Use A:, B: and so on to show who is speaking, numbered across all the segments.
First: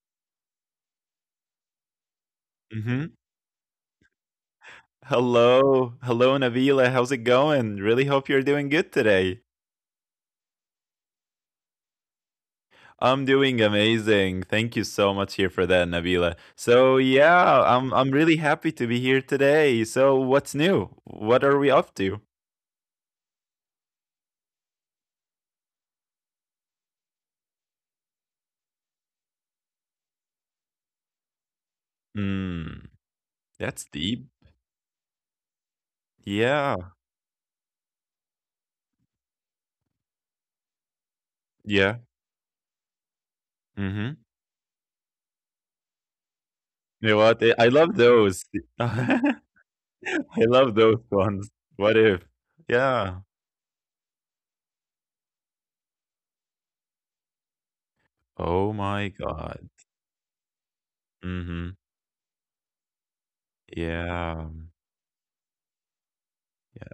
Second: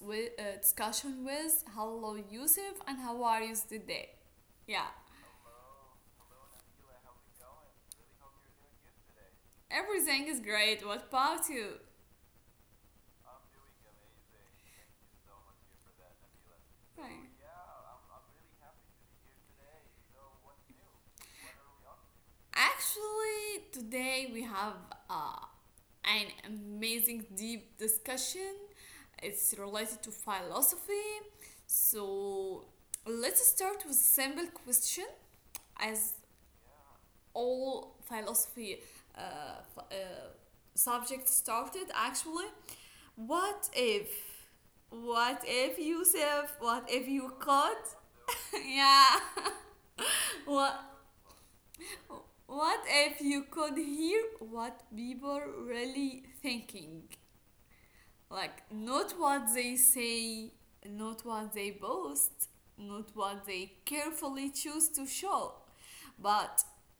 A: with, uh, discussion with. Hello, Yusuf, and
B: Mhm.
A: how are you today? Yeah,
B: Hello. Hello, Navila. How's it going? Really hope you're doing good today.
A: everything is great. What about you?
B: I'm doing amazing. Thank you so much here for that, Navila. So,
A: Right.
B: yeah, I'm really happy to be here today. So, what's new? What are we up to?
A: Actually, today we have uh, an amazing deep discussion. It's related to philosophy.
B: Hmm.
A: So let's
B: That's
A: start
B: deep.
A: with simple question as
B: Yeah.
A: all philosophy uh, f- uh, subject
B: Yeah.
A: started actually what
B: Mhm.
A: if what if yusuf
B: You know
A: what
B: what?
A: if
B: I
A: you
B: love
A: could
B: those. I
A: yeah
B: love those
A: what
B: ones. What if?
A: what
B: Yeah.
A: if you could hear what people really thinking, like
B: Oh my
A: not what
B: God.
A: they say, not what they
B: Mhm.
A: boast, not what they carefully
B: Yeah.
A: choose to show, but
B: Yeah.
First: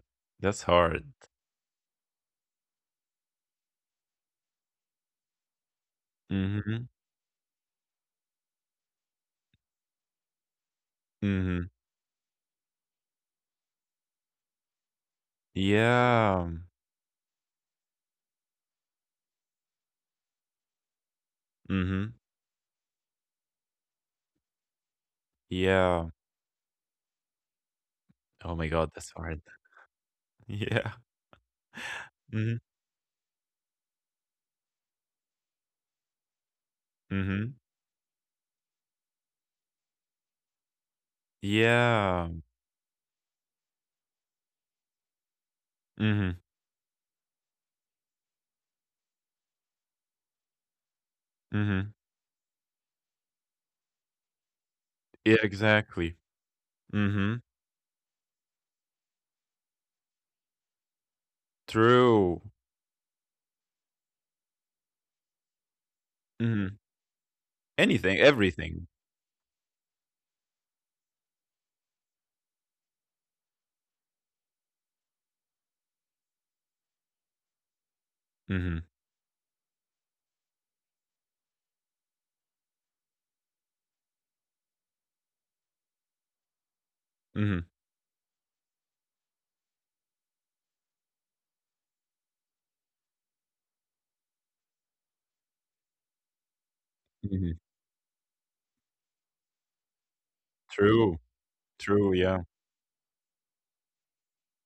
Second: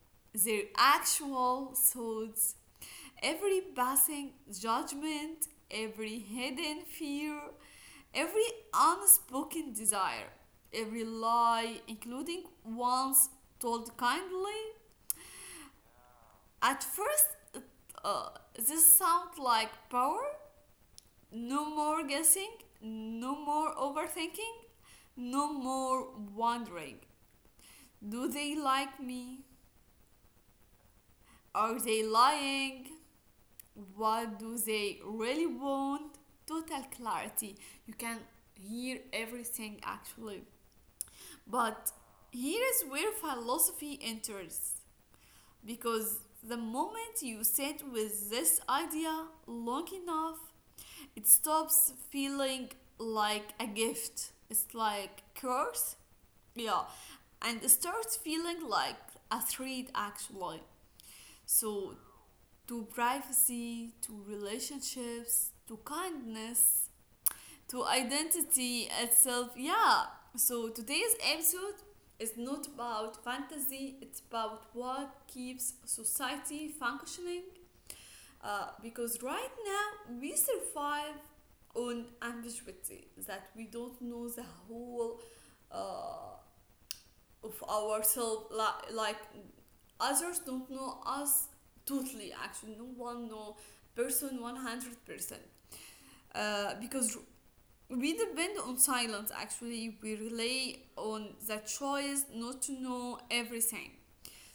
A: their
B: That's hard.
A: actual thoughts, every passing judgment, every hidden
B: Mhm.
A: fear, every unspoken desire, every
B: Mhm.
A: lie, including ones told kindly.
B: Yeah.
A: At first, it, uh, this sounds like power. No more
B: Mhm.
A: guessing, no more overthinking, no more
B: Yeah.
A: wondering. Do
B: Oh
A: they
B: my god,
A: like
B: that's hard.
A: me?
B: Yeah.
A: Are they
B: Mhm.
A: lying? What do they really want? Total
B: Mhm.
A: clarity. You can hear everything actually, but
B: Yeah.
A: here is where philosophy enters, because
B: Mhm.
A: the moment you sit with this idea long enough it stops
B: Mhm.
A: feeling like a gift, it's like
B: Yeah,
A: curse.
B: exactly.
A: Yeah,
B: Mhm.
A: and it starts feeling like a threat actually, so
B: True.
A: to privacy, to relationships, to
B: Mhm.
A: kindness, to
B: Anything, everything.
A: identity itself. Yeah. So today's episode is not about fantasy, it's about what keeps society functioning.
B: Mhm.
A: Because right now we survive on ambiguity, that we don't know the whole uh,
B: Mhm.
A: of ourselves, like others don't know us totally, actually. No one know person 100%. Because
B: Mhm.
A: we depend on silence, actually. We rely
B: True.
A: on the
B: True,
A: choice
B: yeah.
A: not to know everything.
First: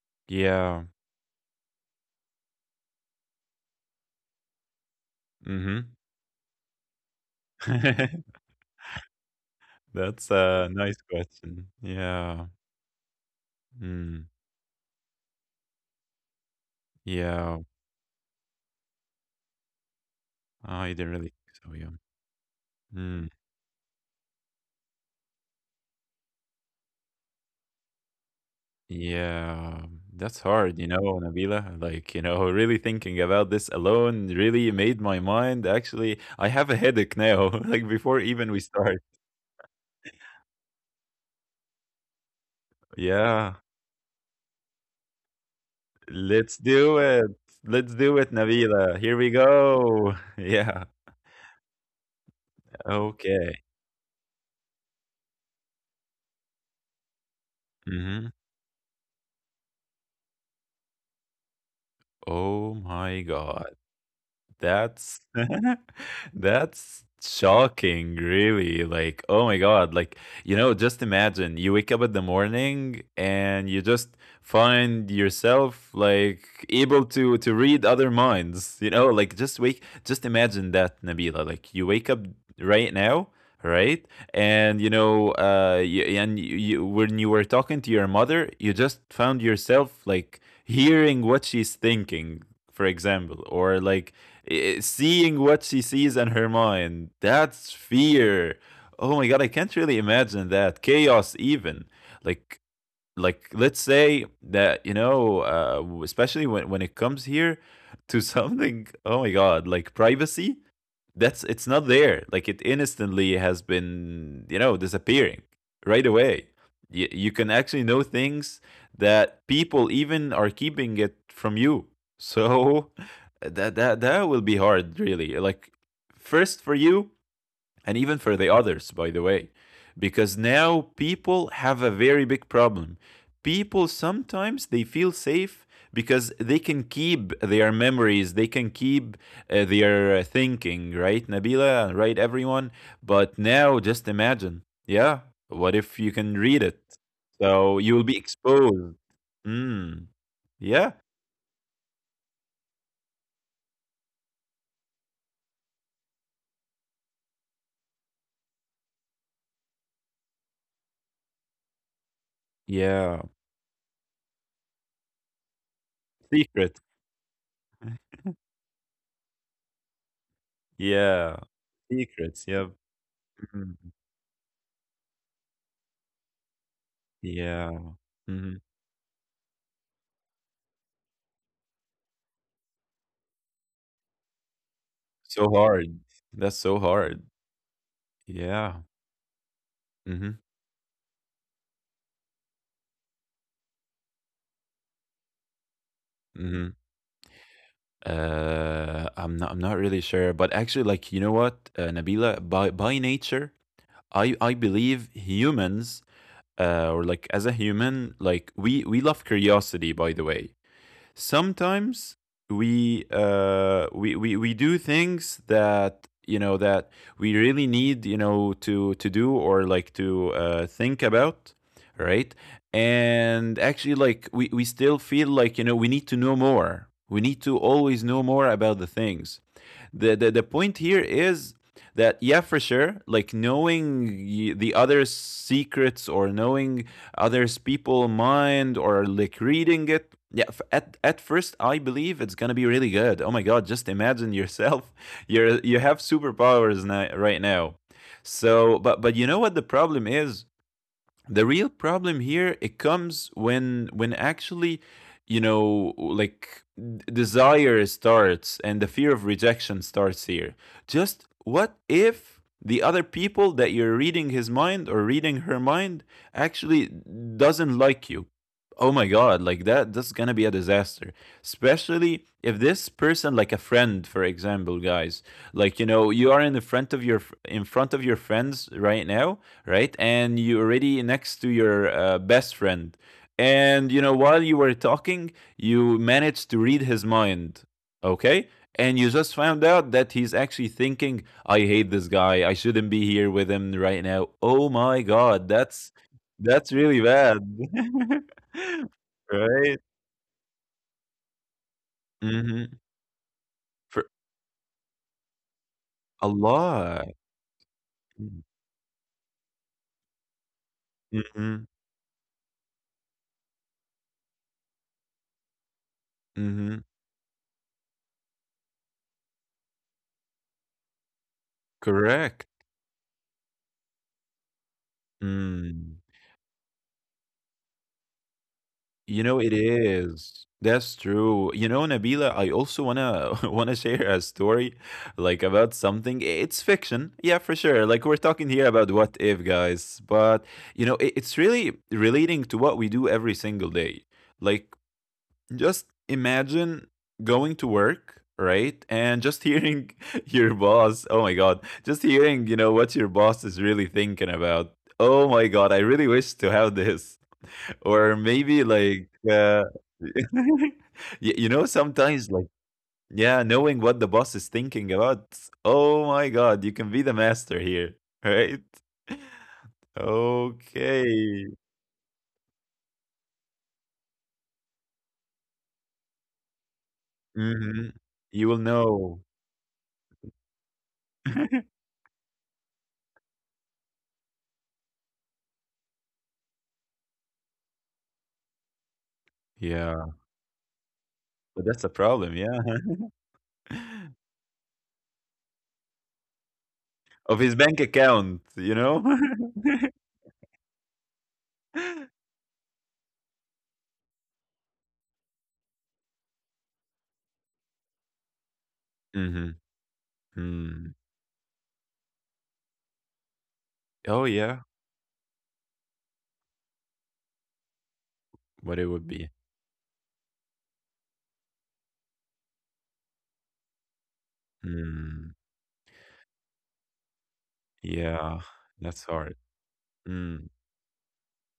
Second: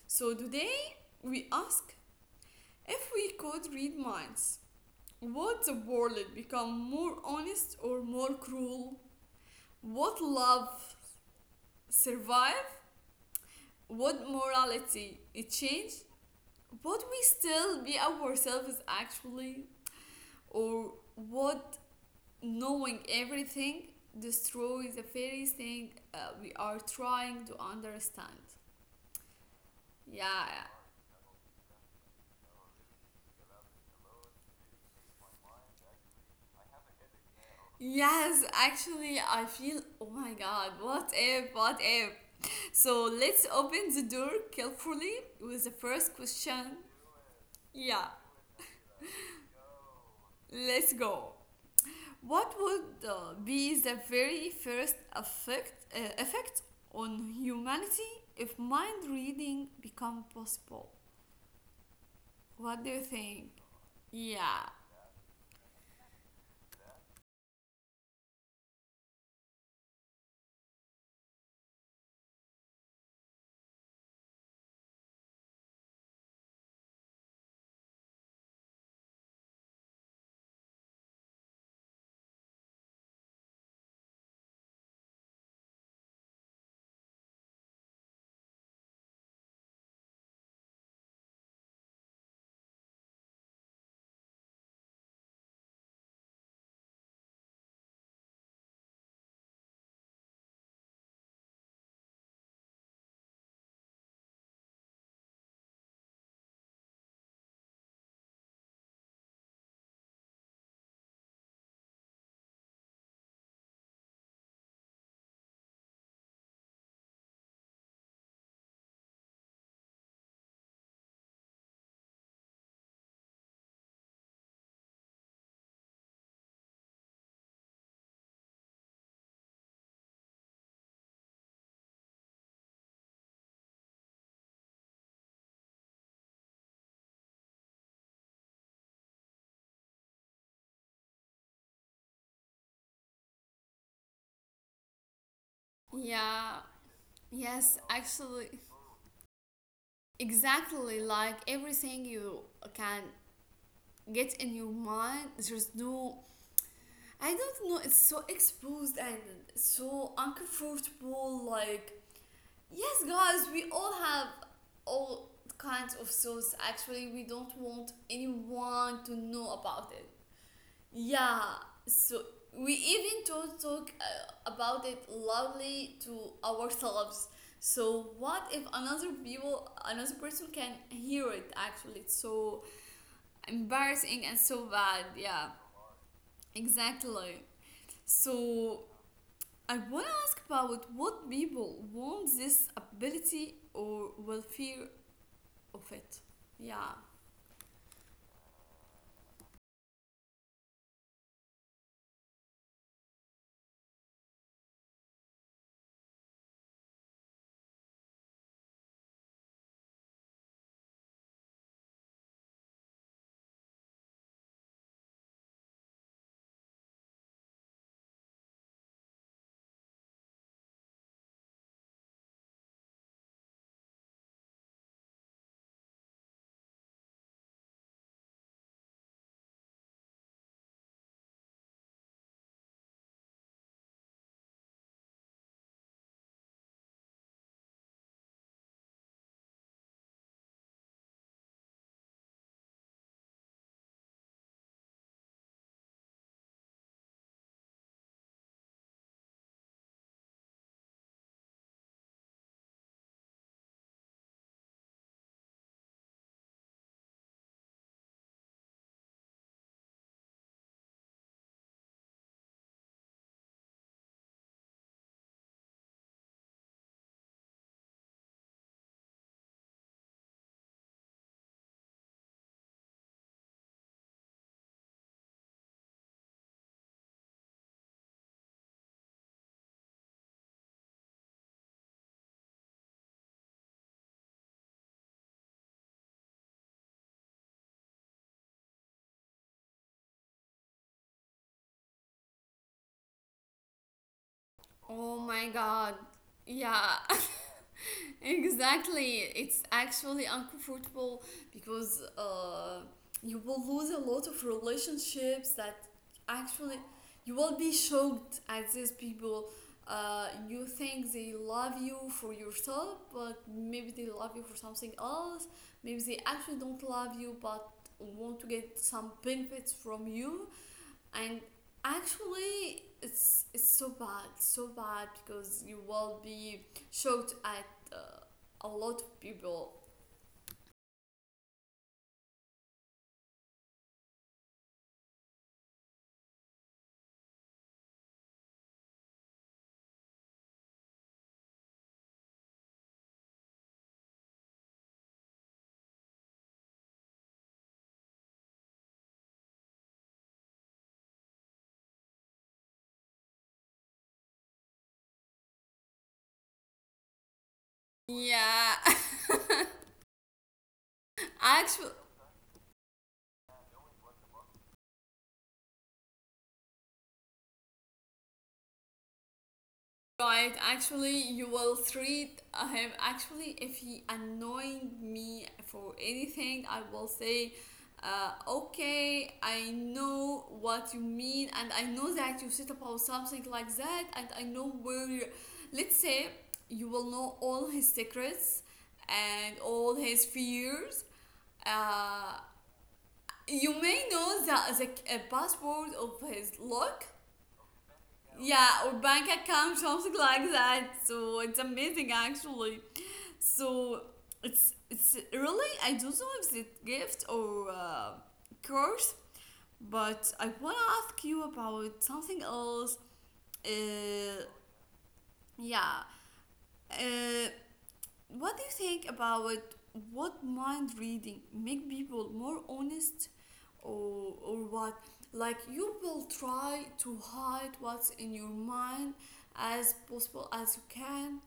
A: So today,
B: Yeah.
A: we ask, if we could read minds, would the
B: Mhm.
A: world become more honest or more cruel? Would
B: That's
A: love
B: a nice question. Yeah.
A: survive? Would
B: Mm.
A: morality it change? Would we
B: Yeah.
A: still be ourselves actually?
B: I
A: Or
B: didn't really think
A: would
B: so, yeah.
A: knowing
B: Mm.
A: everything destroy the very thing we are trying to understand?
B: Yeah, that's
A: Yeah.
B: hard, you know, Nabila. Really thinking about this alone really made my mind. Actually, I have a headache now, like before
A: Yes,
B: even we start.
A: actually, I feel, oh my god, what if, what if? So let's
B: Yeah,
A: open the door carefully with the first
B: let's
A: question.
B: do it. Let's
A: Yeah,
B: do it, Nabila. Here we go. Yeah,
A: let's go. What would
B: okay.
A: be the very first effect on
B: hmm
A: humanity if mind reading become possible?
B: Oh
A: What do
B: my
A: you think?
B: God.
A: Yeah.
B: That's that's shocking, really. Like, oh my god, like, you know, just imagine you wake up in the morning and you just find yourself like able to read other minds, you know, like just wake just imagine that, Nabila. Like you wake up right now, right? And you know, you, you when you were talking to your mother, you just found yourself like hearing what she's thinking, for example, or like I- seeing what she sees in her mind. That's fear. Oh my god, I can't really imagine that chaos even. like like let's say that, you know, especially when it comes here to something. Oh my god, like privacy, that's, it's not there. Like it instantly has been, you know, disappearing right away. You can actually know things that people even are keeping it from you. So that will be hard, really. Like first for you, and even for the others, by the way. Because now people have a very big problem. People sometimes they feel safe because they can keep their memories, they can keep their thinking, right, Nabila, right, everyone. But now, just imagine, yeah, what if you can
A: Yeah.
B: read it? So
A: Yes,
B: you will be
A: actually,
B: exposed. Mm, yeah,
A: exactly like everything you can get in your mind, there's no. I don't know, it's so exposed and so uncomfortable. Like, yes,
B: yeah,
A: guys, we all have all kinds of thoughts.
B: secret,
A: Actually, we don't want anyone to know about it.
B: yeah,
A: Yeah, so
B: secrets, yeah,
A: we even don't
B: mm,
A: talk about it loudly to ourselves.
B: yeah.
A: So what
B: Mhm.
A: if another people, another person can hear it? Actually, it's so embarrassing and so bad.
B: So
A: Yeah,
B: hard. That's so hard.
A: exactly.
B: Yeah.
A: So I wanna
B: Mhm.
A: ask about what people want this ability or will fear of it.
B: Mhm.
A: Yeah.
B: I'm not really sure, but actually, like, you know what, Nabila, by nature, I believe humans, or like as a human, like we love curiosity, by the way. Sometimes we, we do things that, you know, that we really need, you know, to do, or like to think about, right? And actually, like we still feel like, you know, we need to know more, we need to always know more about the things. The point here is that, yeah, for sure, like knowing the other secrets, or knowing others people mind, or like reading it, yeah, at first I believe it's gonna be really good. Oh my god, just imagine yourself, you're you have superpowers now, right now. So but you know what the problem is, the real problem here it comes when actually, you know, like d- desire starts and the fear of rejection starts here. Just what if the other people that you're reading his mind or reading her mind actually doesn't like you? Oh my god, like that, that's gonna be a disaster, especially if this person like a friend, for example, guys. Like, you know, you are in the front of your, in front of your friends right now, right? And you're already next to your best friend. And, you know, while you were talking, you managed to read his mind, okay? And you just found out that he's actually thinking, I hate this guy. I shouldn't be here with him right now. Oh my
A: Oh
B: God,
A: my god.
B: that's really
A: Yeah.
B: bad.
A: exactly, it's
B: Right?
A: actually uncomfortable because
B: hmm
A: you will lose a
B: For
A: lot of relationships that
B: a
A: actually
B: lot.
A: you will be shocked at these people. You think they
B: Mm-hmm.
A: love you for yourself, but maybe they love you for something else, maybe they actually
B: hmm
A: don't love you but want to get some benefits from you. And
B: Correct.
A: actually it's so bad, so bad, because you
B: Mm.
A: will be shocked at uh, a lot
B: You
A: of
B: know, it
A: people.
B: is. That's true. You know, Nabila, I also wanna wanna share a story like about something. It's fiction, yeah, for sure. Like we're talking here about what if, guys. But you know, it's really relating to what we do every single day. Like just imagine going to work, right? And just hearing your boss. Oh my god, just hearing, you know, what your boss is really thinking about. Oh my god, I really wish to have this, or maybe
A: Yeah.
B: like y- you know
A: Actually,
B: sometimes like yeah, knowing what the boss is thinking about. Oh my god, you can be the master here, right?
A: right, actually,
B: Okay.
A: you will treat him. Actually, if he annoying me for anything, I will say,
B: hmm you will know.
A: okay, I know what you mean, and I know that you said about something like that, and I know where you. Let's say you will know all his secrets and all
B: Yeah,
A: his fears.
B: but that's a problem,
A: Uh,
B: yeah.
A: you may know the password of his lock,
B: Of his bank account, you
A: yeah, or
B: know.
A: bank account, something like that. So it's amazing actually. So it's really I don't know if it's gift or curse,
B: hmm
A: but I wanna
B: Mm.
A: ask you about something else.
B: Oh
A: Uh,
B: yeah,
A: yeah, uh, what do
B: what it
A: you
B: would
A: think
B: be.
A: about what mind reading make people more honest, or what?
B: Mm.
A: Like you will try to hide what's
B: Yeah,
A: in your
B: that's
A: mind
B: hard.
A: as
B: Mm.
A: possible as you can.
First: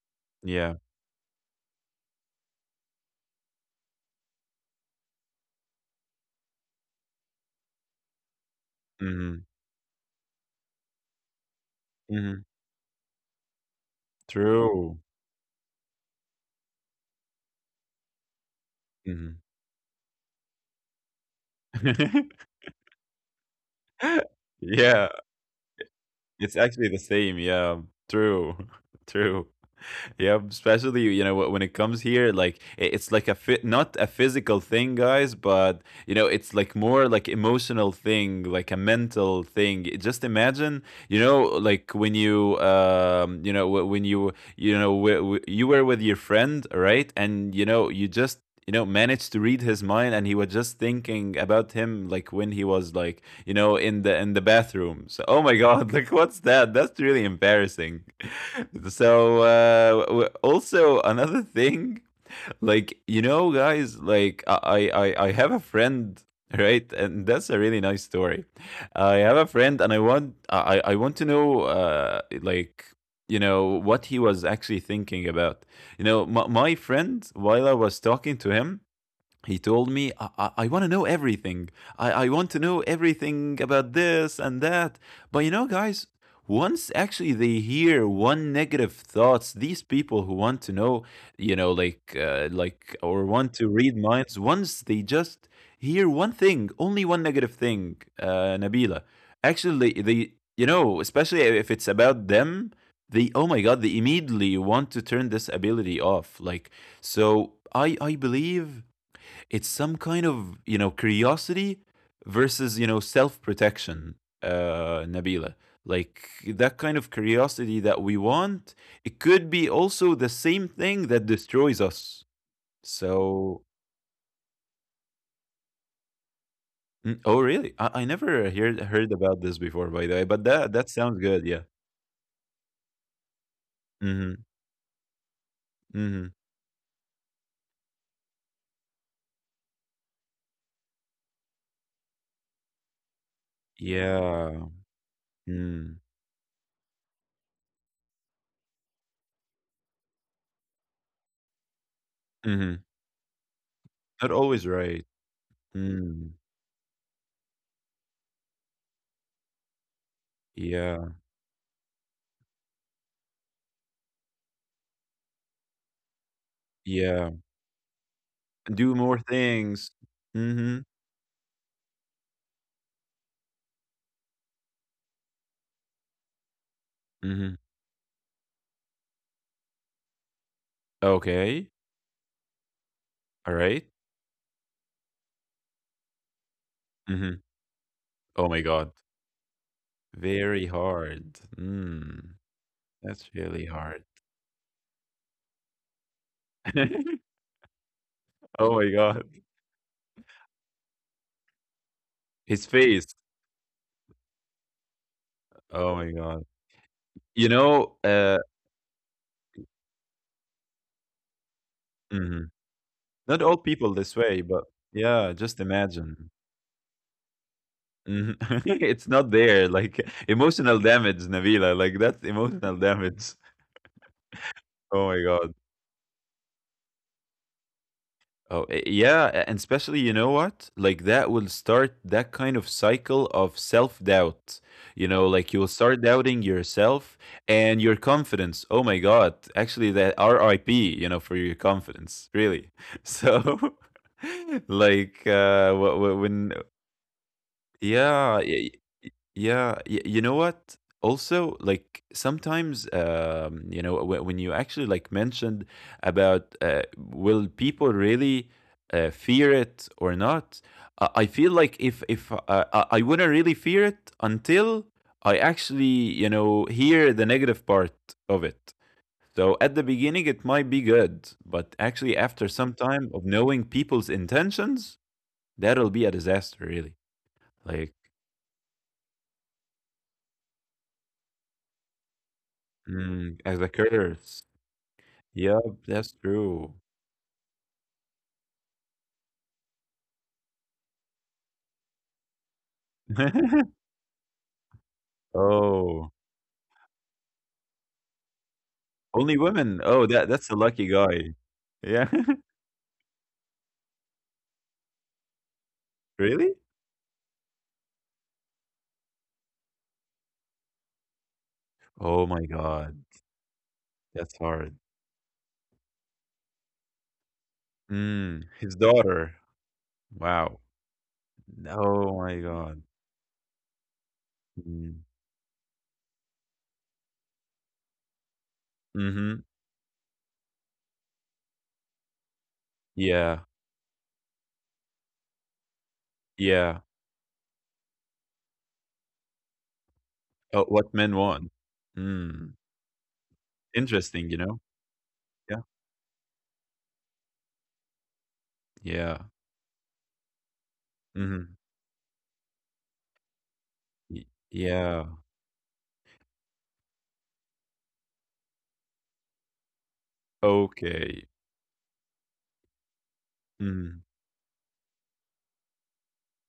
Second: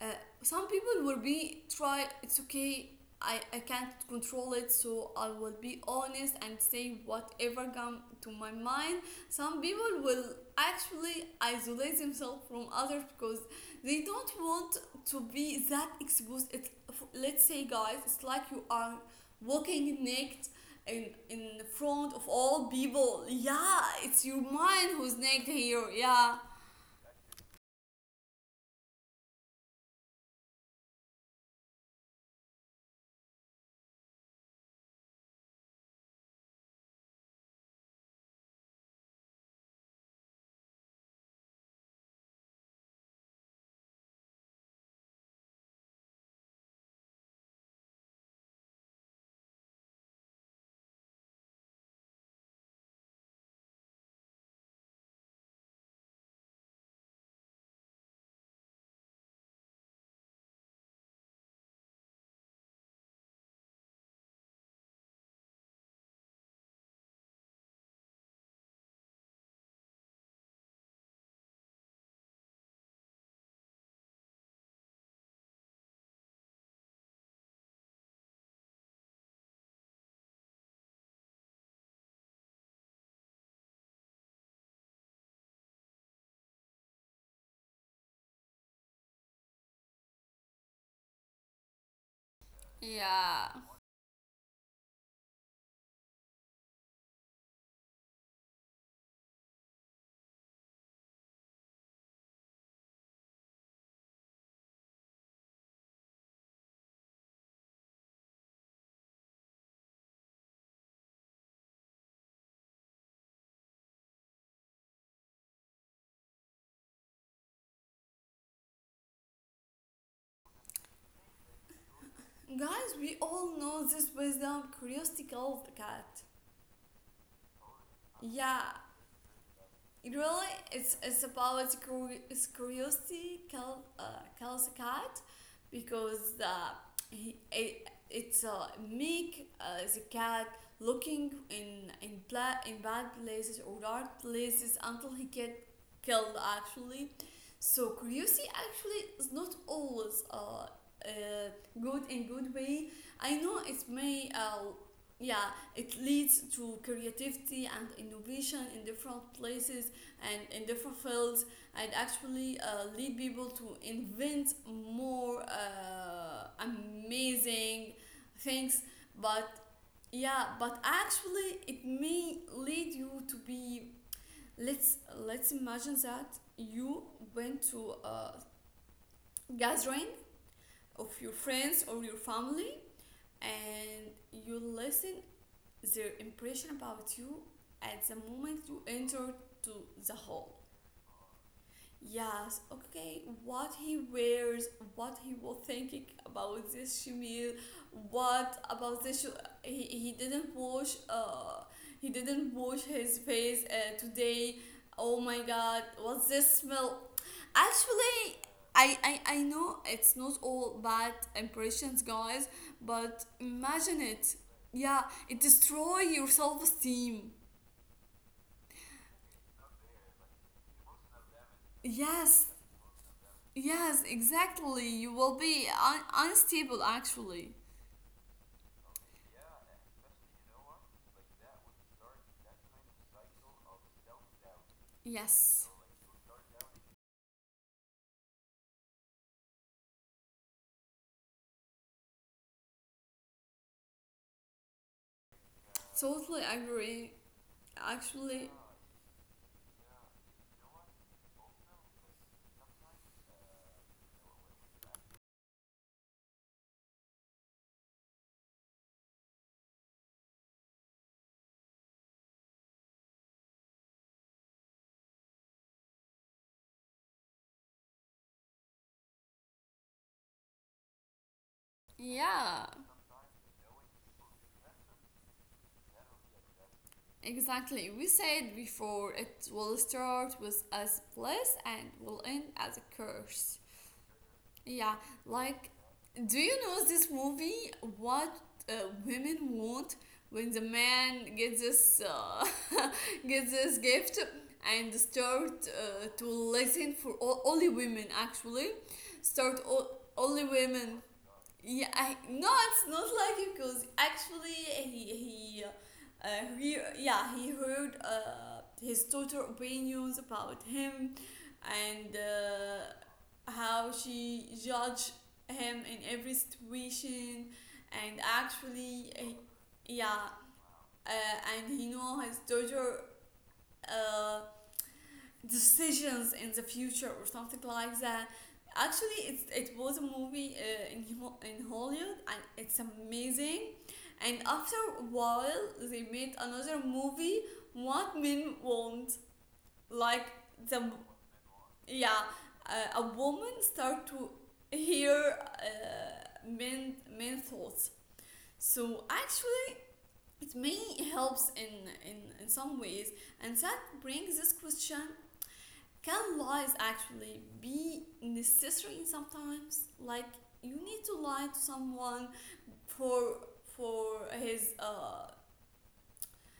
A: uh, some
B: Yeah.
A: people will be try it's okay, I can't control it, so I will be honest and say whatever come to my mind.
B: Mm-hmm.
A: Some people will actually isolate themselves
B: Mm-hmm.
A: from others because they don't want
B: True.
A: to be that exposed. It's, let's say guys, it's like you are
B: Mhm.
A: walking naked in front of all people. Yeah, it's your mind
B: Yeah,
A: who's naked here. Yeah,
B: it's actually the same, yeah. True, true. Yeah, especially, you know, when it comes here, like I- it's like a fit, not a physical thing, guys, but you know it's like more like emotional thing, like a mental thing. It- Just imagine, you know, like when you, you know, wh- when you know, w- w- you were with your friend, right, and you know, you just. You know, managed to read his mind, and he was just thinking about him, like when he was like, you know, in the bathroom. So, oh my God, like what's that? That's really embarrassing. So also another thing, like you know, guys, like I have a friend, right? And that's a really nice story. I have a friend, and I want I want to know, like, you know, what he was actually thinking about. You know, my friend, while I was talking to him, he told me, I want to know everything. I want to know everything about this and that. But you know, guys, once actually they hear one negative thoughts, these people who want to know, you know, like, or
A: yeah.
B: want to read minds, once they just hear one thing, only one negative thing, Nabila, actually, they, you know, especially if it's about them, they, oh my God, they immediately want to turn this ability off. Like, so I believe it's some kind of, you know, curiosity versus, you know, self protection, uh, Nabila, like that kind of curiosity that we want, it could be also the same thing that destroys us.
A: Guys, we all
B: So
A: know this wisdom, curiosity killed the cat.
B: mm, oh really, I never
A: Yeah,
B: heard about this before, by
A: it
B: the way,
A: really,
B: but that that
A: it's
B: sounds good.
A: about
B: Yeah,
A: it's curiosity
B: mm-hmm,
A: kills a cat, because
B: mm-hmm,
A: he, it, it's make the cat looking in in bad places or dark
B: yeah,
A: places until he get
B: mm,
A: killed actually. So curiosity actually is not always uh, good in good way.
B: mm-hmm,
A: I know it may
B: not always right,
A: yeah, it
B: mm,
A: leads to creativity and innovation in different places and in different
B: yeah,
A: fields, and actually lead people to invent more
B: yeah,
A: amazing things.
B: do more
A: But
B: things,
A: yeah, but
B: mm-hmm,
A: actually it may lead you to be, let's imagine that you went
B: mm-hmm,
A: to a gathering of your
B: okay.
A: friends or your family,
B: Alright?
A: and you listen their impression about you
B: Mhm.
A: at the
B: Oh
A: moment
B: my
A: you
B: god.
A: enter to the hall.
B: Very hard. Mm,
A: Yes, okay,
B: that's really
A: what he
B: hard.
A: wears, what he was thinking about this chemise, what
B: Oh my
A: about this
B: god.
A: he didn't
B: His
A: wash
B: face.
A: his face today. Oh my god,
B: Oh my
A: what's
B: god.
A: this smell?
B: You know,
A: Actually,
B: uh,
A: I know it's not all bad impressions, guys,
B: mhm.
A: but
B: Not all people
A: imagine
B: this
A: it.
B: way, but
A: Yeah,
B: yeah,
A: it
B: just
A: destroy your
B: imagine.
A: self-esteem.
B: Mhm. It's not there, like, emotional damage, Nabila, like, that's
A: Yes,
B: emotional damage.
A: yes, exactly. You
B: Oh
A: will
B: my god.
A: be unstable actually.
B: Oh, eh, yeah, a- and especially, you know what? Like that will start that kind of cycle of self-doubt. You know, like
A: Yes,
B: you will start doubting yourself and your confidence. Oh my God, actually that RIP, you know, for your confidence, really. So like wh- wh-
A: totally
B: when
A: agree.
B: yeah,
A: Actually,
B: y- yeah, y you know what? Also, like sometimes, you know, w when you actually like mentioned about will people really fear it or not? I feel like if I wouldn't really fear it until I actually, you know, hear the negative part of it. So at the beginning, it might be good, but actually, after
A: yeah,
B: some time of knowing people's intentions, that'll be a disaster, really.
A: exactly.
B: Like,
A: We said before it will start with as bliss and will end as a
B: mm,
A: curse.
B: as a curse.
A: Yeah, like,
B: Yep, that's
A: do you
B: true.
A: know this movie? What uh, women want, when the man gets this gets this gift and start
B: Oh,
A: to listen for all, only women actually.
B: only women? Oh, that
A: Only
B: that's a lucky
A: women.
B: guy.
A: Yeah, I,
B: Yeah.
A: no, it's not like it, because actually uh,
B: Really?
A: he yeah he heard his daughter opinions about him, and
B: Oh my god,
A: how she
B: that's hard.
A: judged him in every situation. And
B: Mm, his
A: actually
B: daughter.
A: yeah
B: Wow.
A: uh, and he know
B: Oh
A: his
B: my god.
A: daughter uh,
B: Mm.
A: decisions in the future or something like that. Actually, it's,
B: Mhm.
A: it was a movie in Hollywood and it's
B: Yeah.
A: amazing. And after a while, they made another
B: Yeah.
A: movie, What Men Want. Like,
B: Oh,
A: the
B: what men want.
A: yeah,
B: Mm.
A: a woman start to
B: Interesting, you know?
A: hear
B: Yeah.
A: men thoughts. So
B: Yeah.
A: actually, it may helps
B: Mhm.
A: in some ways. And that brings
B: Y
A: this question,
B: yeah.
A: can lies actually be necessary sometimes? Like you need to
B: Okay.
A: lie to someone for
B: Mhm.
A: for his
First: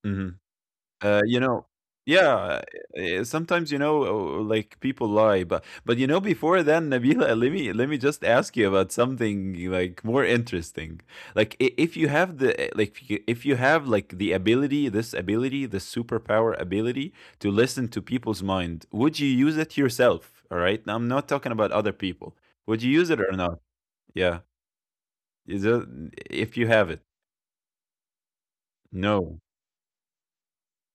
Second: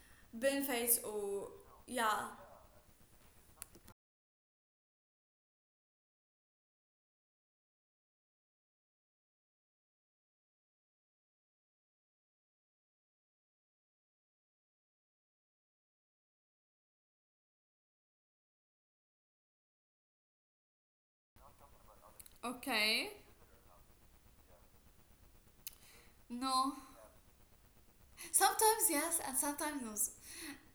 B: Mhm.
A: benefits
B: You
A: or
B: know
A: yeah.
B: yeah, eh, sometimes, you know, like, people lie, but you know, before then, Nabila, let me just ask you about something, like, more interesting. Like, I if you have the, eh, like, if you have, like, the ability, this ability, the superpower ability to listen to people's mind, would you use it yourself? All right? Now, I'm not talking about other people. Would you use it
A: Okay.
B: or not? Yeah. Is it if you
A: No.
B: have it?
A: Sometimes yes,
B: No.
A: and sometimes no.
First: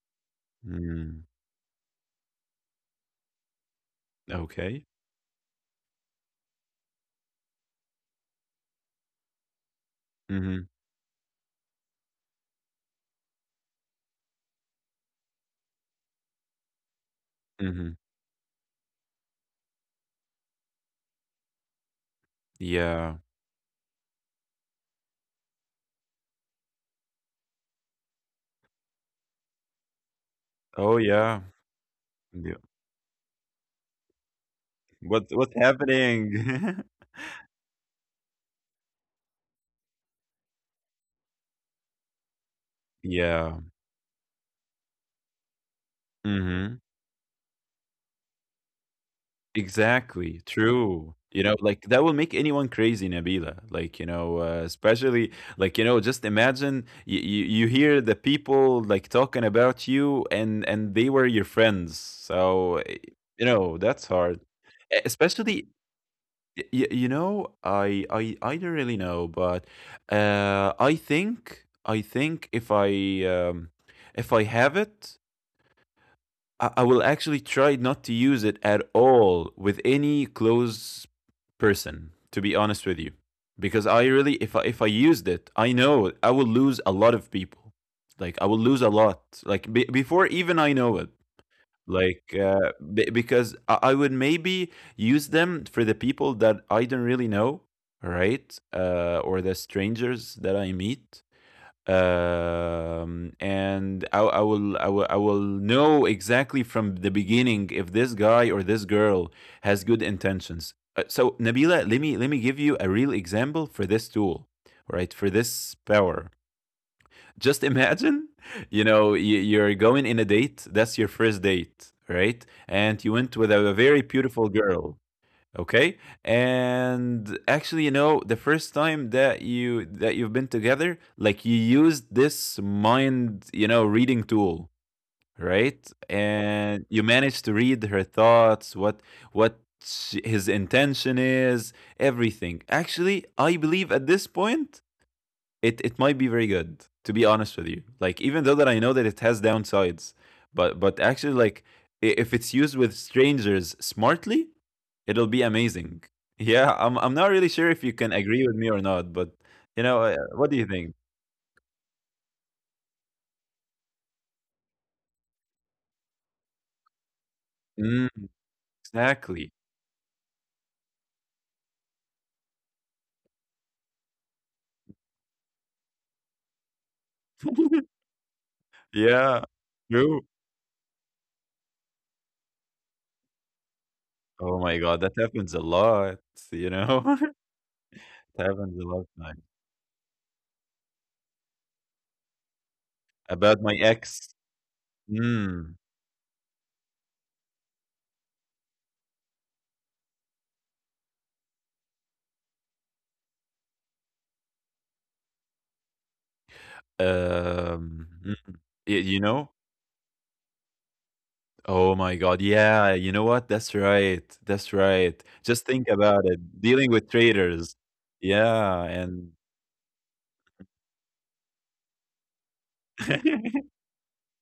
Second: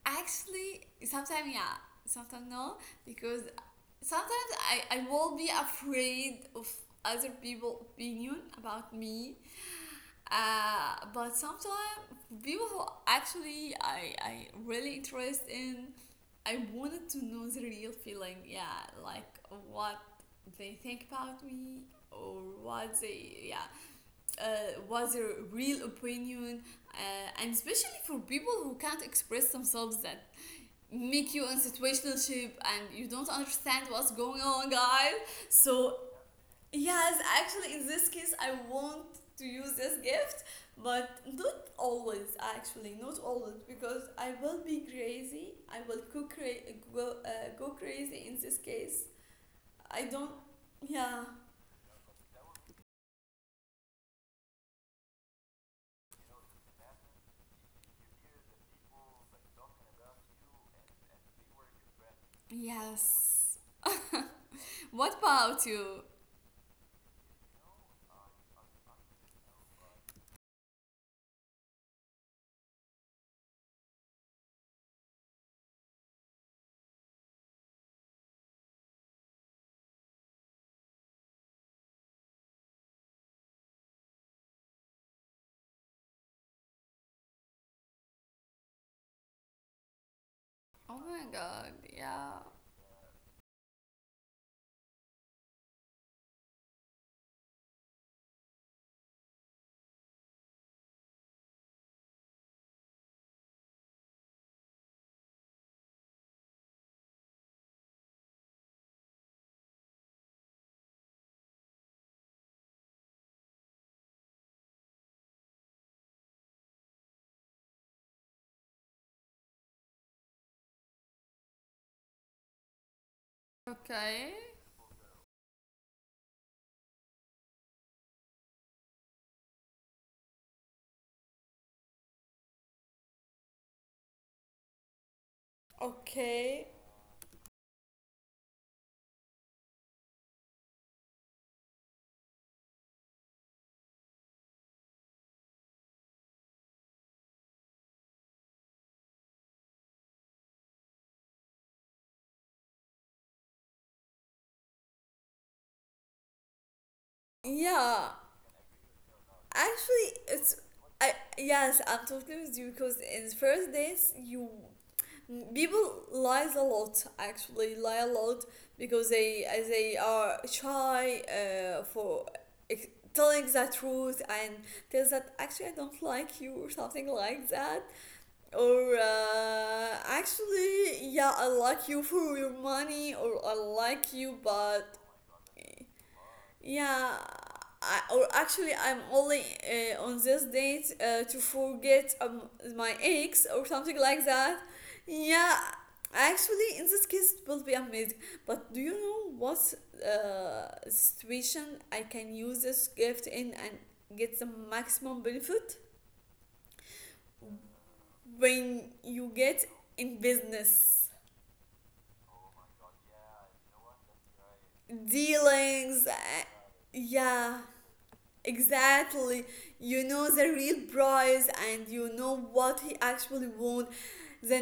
A: Actually,
B: Mm.
A: sometimes yeah, sometimes no, because sometimes
B: Okay.
A: I will be afraid of other people opinion about me.
B: Mhm.
A: But sometimes people who actually I really interest in, I wanted to know the real
B: Mhm.
A: feeling. Yeah, like what they think about me, or what
B: Yeah.
A: they yeah what's their real opinion. And especially for people who can't express themselves, that
B: Oh
A: make you
B: yeah.
A: in situationship
B: Yeah.
A: and you don't understand what's going on, guys.
B: What what's
A: So
B: happening?
A: yes, actually, in this case, I want to use this gift, but not always, actually, not always,
B: Yeah.
A: because I will be crazy. I will go,
B: hmm
A: go crazy in this case. I don't,
B: Exactly.
A: yeah.
B: True. You know, like that will make anyone crazy, Nabila. Like, you know, especially like, you know, just imagine you hear the people like talking about you and they were your friends. So,
A: Yes.
B: you know, that's hard. E-
A: What about
B: Especially
A: you?
B: you know, I don't really know, but I think um if I have it I will actually try not to use it at all with any close person, to be honest with you. Because I really if I used it, I know I will lose a lot of people. Like I will lose a lot. Like be- before even I
A: Oh
B: know it.
A: my god, yeah.
B: Like because I would maybe use them for the people that I don't really know, right? Or the strangers that I meet and I will know exactly from the beginning if this guy or this girl has good intentions. So Nabila, let me give you a real example for this tool, right? For this power. Just imagine, you know, you're going in a date. That's your first date, right? And you went with a very
A: Okay.
B: beautiful girl. Okay. And actually, you know, the first time that you've been together, like you used this mind, you know, reading tool, right?
A: Okay.
B: And you managed to read her thoughts, what his intention is, everything. Actually, I believe at this point it might be very good, to be honest with you. Like, even though that I know that it has downsides, but actually, like, if it's used with strangers smartly, it'll be amazing. Yeah, I'm not really sure if you
A: Yeah.
B: can agree with me or not, but you
A: Actually,
B: know,
A: it's
B: what do you think?
A: I yes, I'm totally with you, because in first days you people lies a lot, actually lie a
B: Mm,
A: lot, because
B: exactly.
A: they are shy for ex- telling the truth and tells that actually I don't like you or something like that, or
B: Yeah, true.
A: actually yeah I like you for your money, or I like you
B: Oh
A: but
B: my god, that happens a lot, you
A: yeah,
B: know.
A: I, or
B: That
A: actually,
B: happens
A: I'm
B: a lot,
A: only
B: man.
A: on this date to forget my ex or
B: About my
A: something like
B: ex.
A: that. Yeah,
B: Mm,
A: actually, in this case, it will be amazing. But do you know what situation I can use this gift in and get the maximum benefit?
B: um, mm,
A: When you
B: you
A: get
B: know.
A: in business
B: Oh my god, yeah, you know what? That's right. That's right. Just
A: dealings,
B: think about it. Dealing with
A: yeah,
B: traders. Yeah,
A: exactly.
B: and
A: You know the real price and you know what he actually wants. The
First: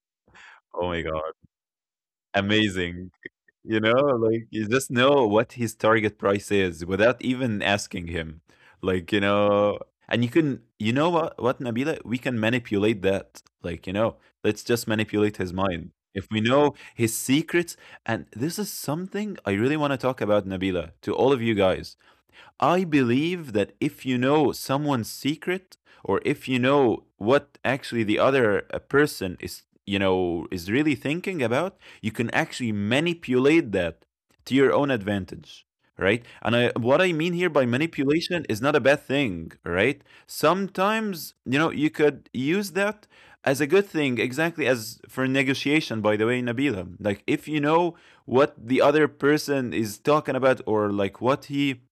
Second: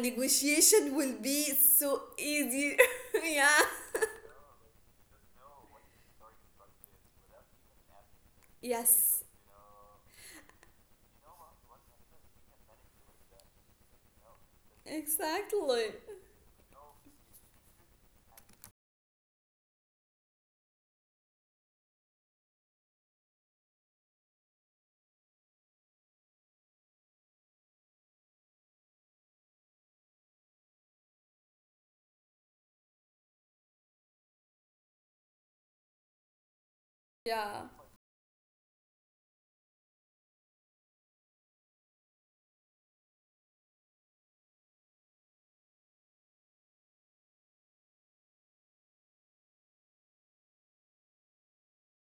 B: oh
A: negotiation
B: my
A: will
B: god,
A: be so easy.
B: amazing.
A: Yeah.
B: You know, like you just know what his target price is without even asking him. Like, you
A: Yes.
B: know, and you can you know what, Nabila, we can manipulate that. Like, you know, let's just manipulate his mind.
A: Exactly.
B: If we know his secrets, and this is something I really want to talk about, Nabila, to all of you guys. I believe that if you know someone's secret, or if you know what actually the other person is, you know, is really thinking about, you can actually manipulate that to your own advantage, right? And I, what I mean here by
A: Yeah.
B: manipulation is not a bad thing, right? Sometimes, you know, you could use that as a good thing, exactly as for negotiation, by the way, Nabila. Like, if you know what the other person is talking about, or like what he,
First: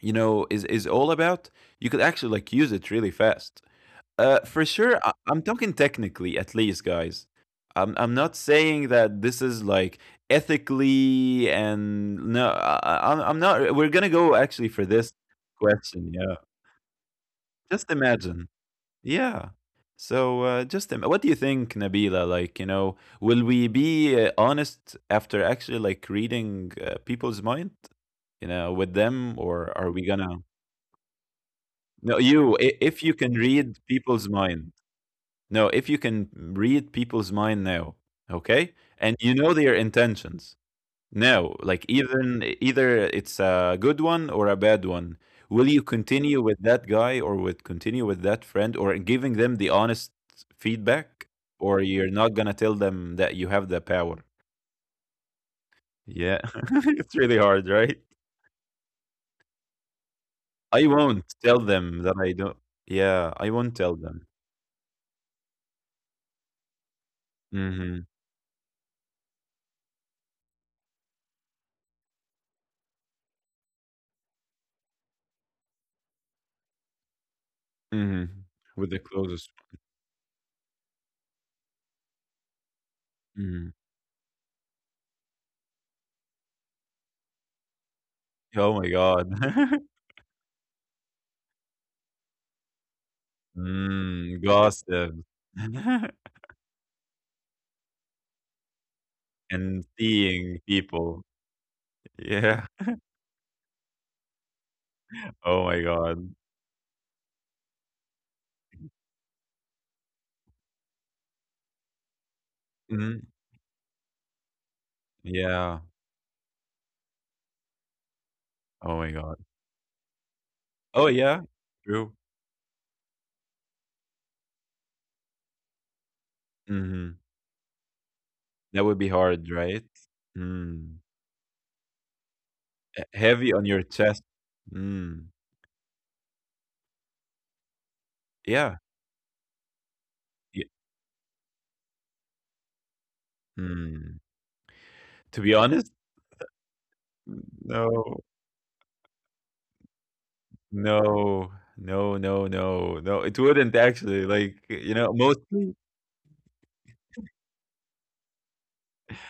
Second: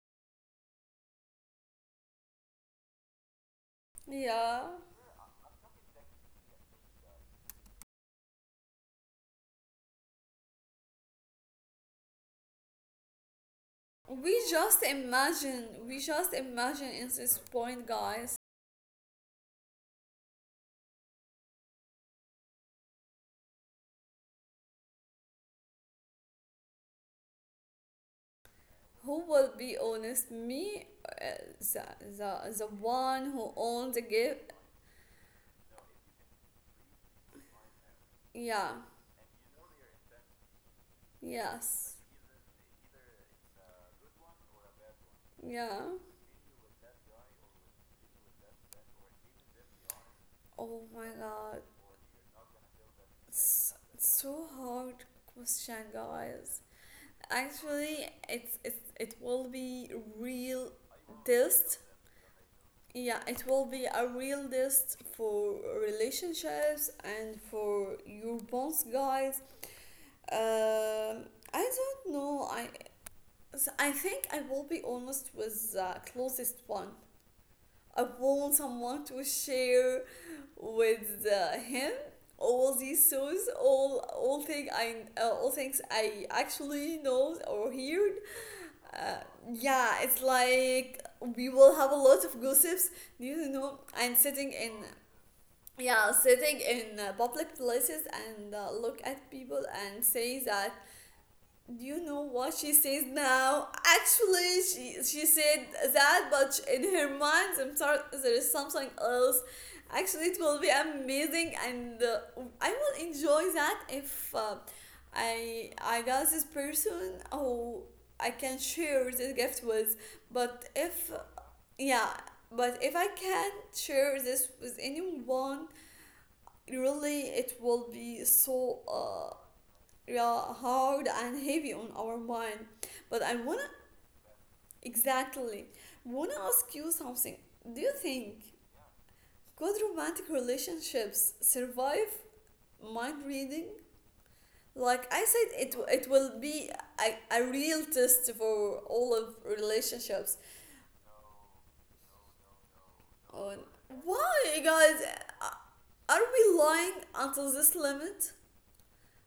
B: you know, is all about, you could actually, like, use it really fast, for
A: Yeah.
B: sure. I'm talking technically, at least, guys. I'm not saying that this is like ethically, and no, I'm not, we're going to go actually for this
A: We
B: question. Yeah,
A: just imagine in this
B: just
A: point, guys,
B: imagine, yeah. So what do you think, Nabila? Like, you know, will we be honest after actually, like, reading people's mind, you know, with
A: who
B: them,
A: will
B: or
A: be
B: are we gonna.
A: honest? Me, the,
B: No, you,
A: the
B: if you
A: one
B: can
A: who
B: read
A: owns the
B: people's
A: gift.
B: mind, no, if you can read people's mind now, okay,
A: Yeah.
B: and you know their intentions now, like,
A: Yes.
B: even either it's a good one or a bad one, will you
A: Yeah.
B: continue with that guy or would continue with that friend, or giving them the honest
A: Oh my
B: feedback,
A: god.
B: or you're not gonna tell them that you have the
A: It's
B: power?
A: so hard question,
B: Yeah,
A: guys.
B: it's really hard, right?
A: Actually, it's, it will be real
B: I won't tell
A: test.
B: them that I don't.
A: Yeah,
B: Yeah, I
A: it will
B: won't
A: be
B: tell
A: a
B: them.
A: real test for relationships and for
B: Hmm.
A: your bonds, guys. Um, I don't know. I so I think I will be honest with the closest one. I
B: Mhm.
A: want
B: With the
A: someone to
B: closest.
A: share with him all these shows,
B: Mhm.
A: all thing I all things I actually know or heard.
B: Oh my god.
A: Uh, yeah, it's like we will have a lot of gossips, and
B: Mm,
A: sitting in,
B: gossip.
A: yeah, sitting in public places and look at people
B: And
A: and say
B: seeing
A: that,
B: people.
A: do you know what
B: Yeah.
A: she says now? Actually, she
B: Oh
A: said
B: my god.
A: that, but in her mind, I'm sorry, there is something else. Actually, it will be amazing, and I will
B: Mhm.
A: enjoy that if
B: Yeah.
A: I got this person who I can
B: Oh my
A: share
B: god.
A: this gift with. But
B: Oh,
A: if
B: yeah. True.
A: yeah, but if I can't share this with anyone,
B: Mhm.
A: really, it will be
B: That
A: so.
B: would be hard,
A: Uh,
B: right?
A: real
B: Mm.
A: hard and heavy on our mind.
B: H
A: But I
B: heavy on
A: wanna
B: your chest. Mm.
A: exactly wanna ask you something. Do you think
B: Yeah.
A: could romantic
B: Ye,
A: relationships survive mind reading?
B: mm.
A: Like I
B: To be
A: said, it
B: honest,
A: it will be a real
B: no.
A: test for all of relationships.
B: No. No, no, no, no. It
A: On
B: wouldn't actually, like,
A: Why,
B: you know,
A: guys?
B: mostly.
A: Are we lying until this limit?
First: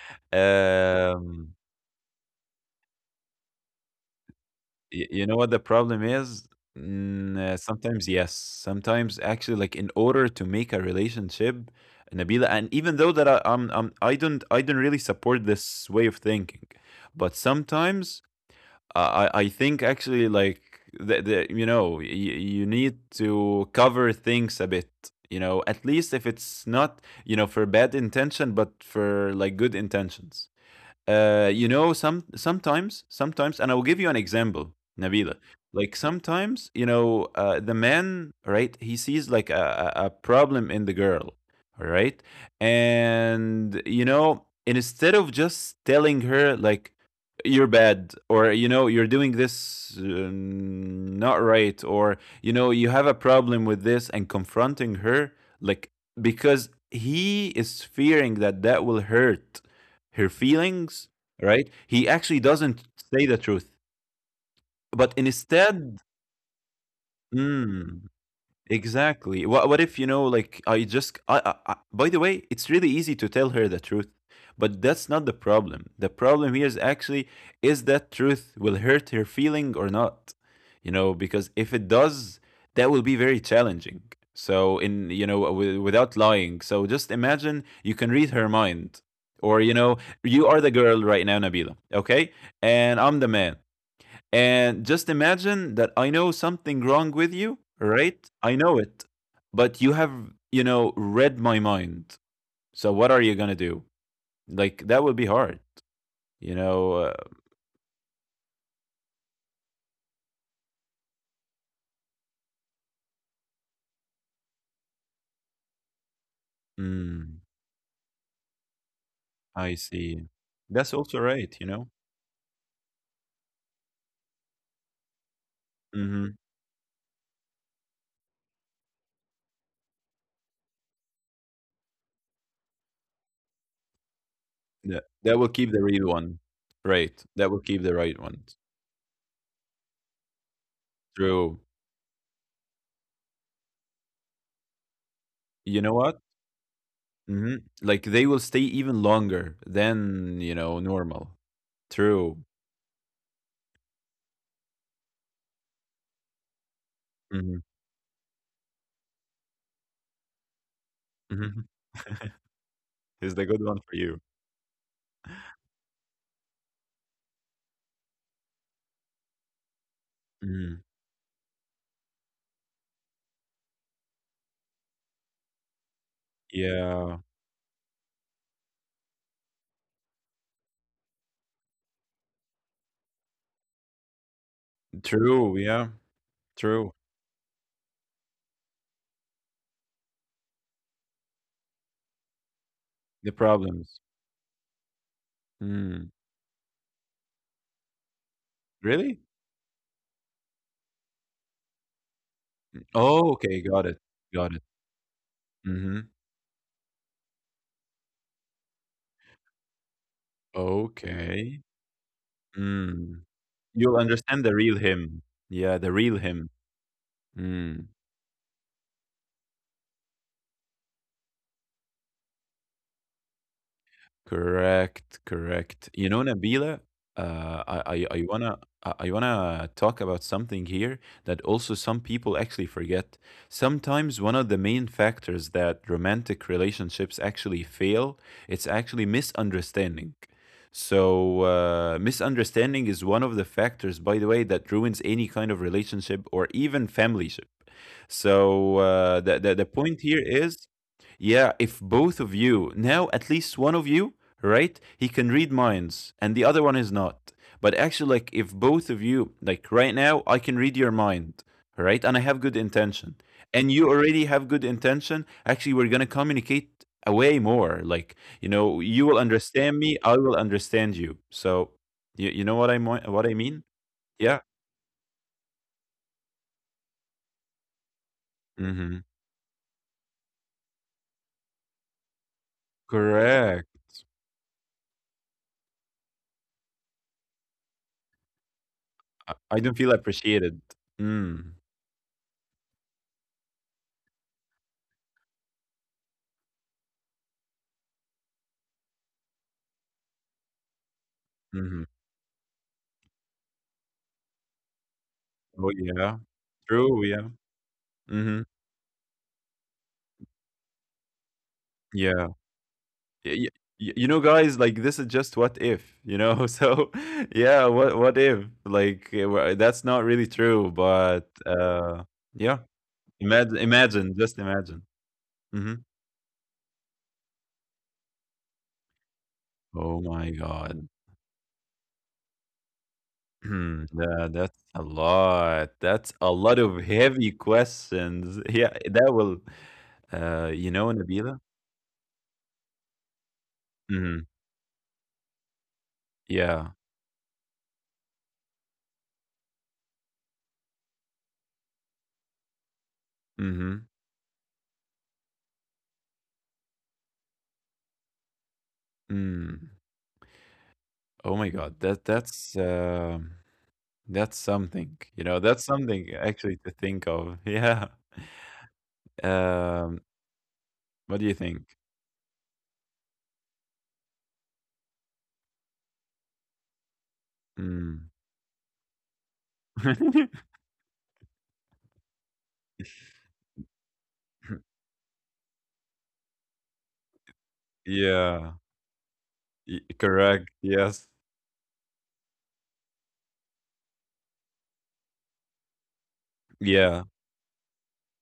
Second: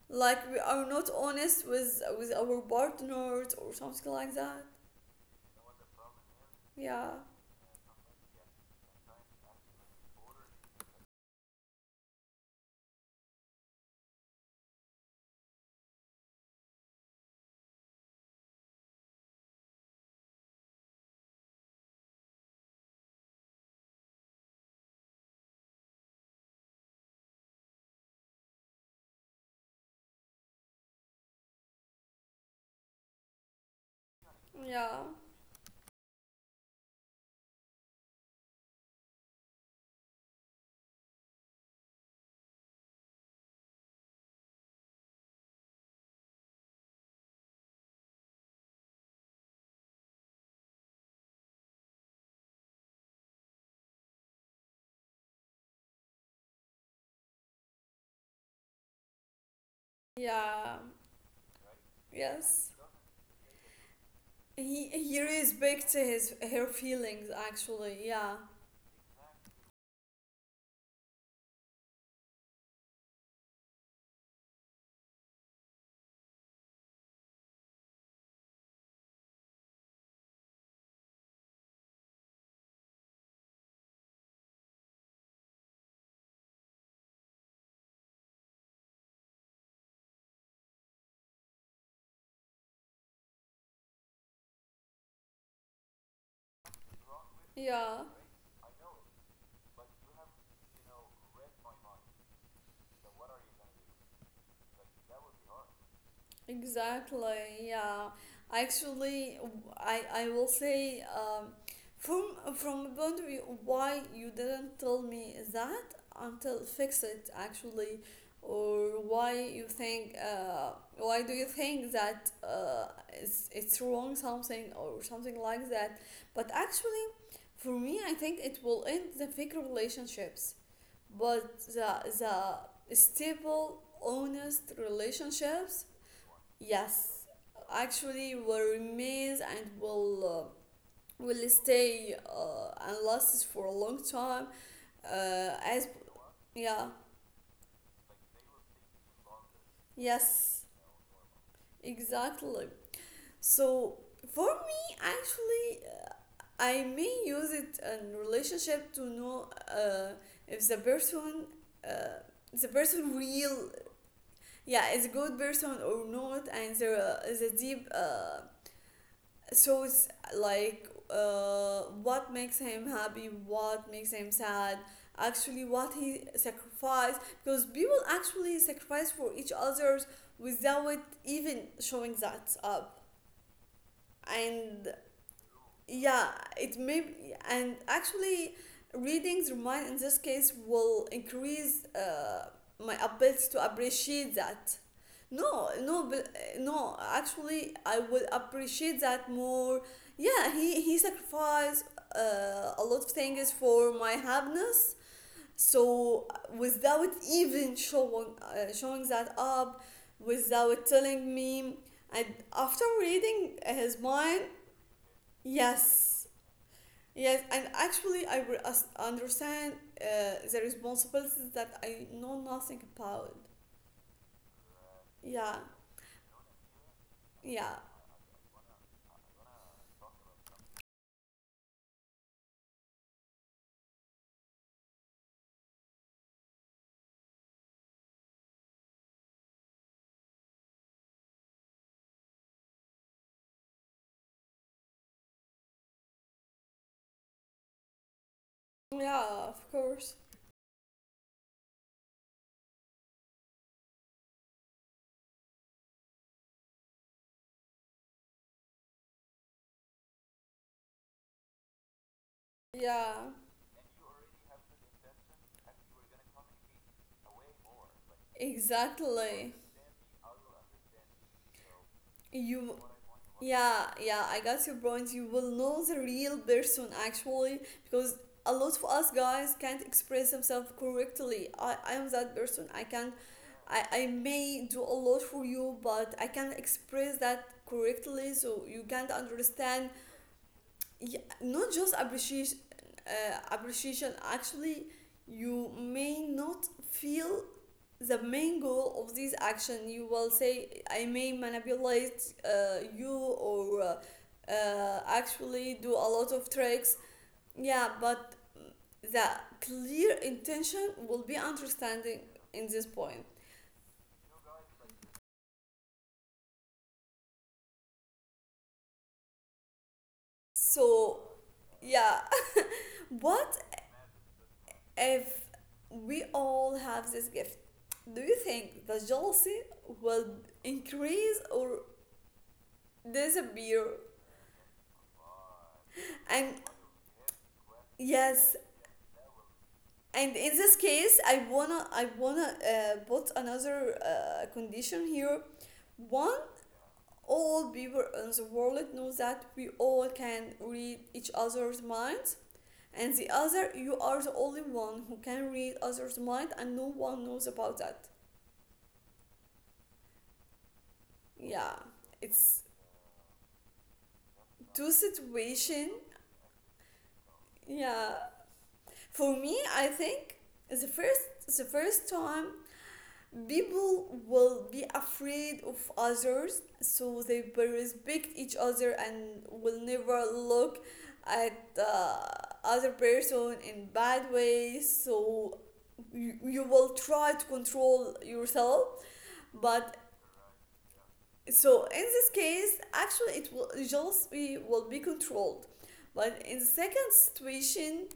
A: Like we are not
B: Um,
A: honest with our partners or something like that?
B: y you know what the problem is?
A: Yeah.
B: Mm, sometimes yes, sometimes actually, like in order to make a relationship, Nabila, and even though that I, I'm, I don't really support this way of thinking, but sometimes I, I think actually, like, the you know, y you need to cover things a bit. You know, at least if it's not, you know, for bad intention, but for like good intentions. You know, sometimes, and I will give you an example,
A: Yeah.
B: Nabila. Like sometimes, you know, the man, right? He sees like a a problem in the girl, all right? And you know, instead of just telling her like you're bad, or you know you're doing this not right, or you know you have a problem with this and confronting her, like, because he is fearing that that will hurt her
A: Yeah,
B: feelings, right? He actually
A: yes.
B: doesn't say the truth,
A: He
B: but
A: he really
B: instead,
A: speaks to his her feelings
B: mm.
A: actually. Yeah.
B: Exactly. What if you know, like I just I, by the way, it's really easy to tell her the truth, but that's not the problem. The problem here is actually is that truth will hurt her feeling or not. You know, because if it does, that will be very challenging. So in, you know, without lying. So just imagine you can read her mind. Or you know, you are the girl right now, Nabila, okay? And I'm the man. And just imagine that I know something wrong with you,
A: Yeah.
B: right? I know it. But you have, you know, read my mind. So what are you going to do? Like, that would be hard, you know?
A: Exactly, yeah. Actually, I will say from a point of view, why you didn't tell me that until fix
B: Mm,
A: it actually, or why
B: I
A: you
B: see.
A: think
B: That's also
A: why do
B: right,
A: you
B: you know?
A: think that it's wrong something or something like that?
B: Mm-hmm.
A: But actually, for me, I think it will end the fake relationships, but the stable, honest
B: That, that will keep the
A: relationships,
B: real one. Right.
A: yes,
B: That will keep the right
A: actually
B: one.
A: will remains and will
B: True.
A: stay and lasts for a long time. Uh,
B: You
A: as
B: know what?
A: yeah,
B: Hmm. Like, they will stay even longer than, you
A: yes,
B: know, normal. True.
A: exactly. So for me, actually, I may use
B: Mm-hmm.
A: it in relationship to know uh, if the person
B: Mm-hmm.
A: uh, the person
B: Is the good
A: real,
B: one for you.
A: yeah, is a good person or not, and there is a deep. So it's
B: Mhm.
A: like what makes him happy, what makes him sad, actually what he
B: Yeah,
A: sacrificed, because people actually sacrifice for each others without even showing that up and,
B: true, yeah,
A: yeah, it
B: true.
A: may, and actually, readings remind in this case will increase my
B: The
A: ability to
B: problems.
A: appreciate that. No,
B: Mm,
A: no, but, no. Actually, I will appreciate
B: really?
A: that more. Yeah, he sacrificed a lot of
B: Oh,
A: things
B: okay, got it,
A: for my
B: got it.
A: happiness.
B: Mm-hmm.
A: So without even showing that up, without telling
B: Okay.
A: me, and after
B: Mm.
A: reading
B: You'll
A: his
B: understand
A: mind,
B: the real him. Yeah, the
A: yes.
B: real him.
A: Yes, and
B: Mm.
A: actually, I re- us- understand the responsibilities that I know nothing about.
B: Correct,
A: Yeah,
B: correct. You know, Nabila,
A: yeah,
B: I wanna I wanna talk about something here that also some people actually forget. Sometimes one of the main factors that romantic relationships actually fail, it's actually misunderstanding. So misunderstanding is one of the factors, by the way, that ruins any kind of relationship or even familyship. So the
A: yeah,
B: the
A: of
B: point here
A: course.
B: is, yeah, if both of you, now at least one of you, right, he can read minds and the other one is not. But actually, like, if both of you, like right now, I can read your mind, right, and I have good intention,
A: Yeah,
B: and you already have good intention, actually, we're going to communicate way more. Like, you know, you will
A: exactly.
B: understand me, I will understand you. So, you know what I,
A: You,
B: what I mean?
A: yeah,
B: Yeah.
A: yeah, I got your point. You will know the real person actually, because a lot
B: Mm-hmm.
A: of us guys can't express themselves correctly. I am that person. I can,
B: Correct.
A: I may do a lot for you, but I can't express that correctly, so you can't
B: I don't feel
A: understand.
B: appreciated.
A: Yeah,
B: Mm.
A: not just appreciation, appreciation actually, you may not feel the main goal of this action. You will say I may
B: Mm-hmm.
A: manipulate you or
B: Oh,
A: actually do a
B: yeah.
A: lot of
B: True.
A: tricks.
B: Yeah.
A: Yeah, but
B: Mhm.
A: the clear intention will be
B: Yeah.
A: understanding in this
B: Y
A: point.
B: y y you know, guys, like, this is just what if, you know? So, yeah, what if? Like, eh, wha that's not really true, but,
A: so yeah
B: yeah,
A: what
B: just imagine.
A: if
B: Mhm.
A: we all have this gift, do you think the jealousy
B: Oh my
A: will
B: god.
A: increase or disappear?
B: That that's a lot. That's a lot
A: And
B: of heavy questions.
A: yes,
B: Yeah, that will,
A: and in
B: you
A: this
B: know,
A: case,
B: Nabila?
A: I wanna put another
B: Mhm.
A: condition here. One,
B: Yeah.
A: all people in the world know that we all can read each other's minds. And the other,
B: Mhm.
A: you are the only one who can read others' mind, and no one knows about that.
B: Mm. Oh my god.
A: Yeah,
B: That that's,
A: it's
B: um. That's something,
A: two
B: you know, that's something
A: situation,
B: actually to think of. Yeah.
A: yeah, for me I
B: Um,
A: think the
B: what do you think?
A: first time people will be afraid of others, so they will
B: Mm.
A: respect each other and will never look at the other person in bad ways. So you will try to control
B: Yeah.
A: yourself.
B: Y-
A: But
B: correct. Yes.
A: so in this case actually, it will jealousy will be controlled. But in the
B: Yeah.
A: second situation,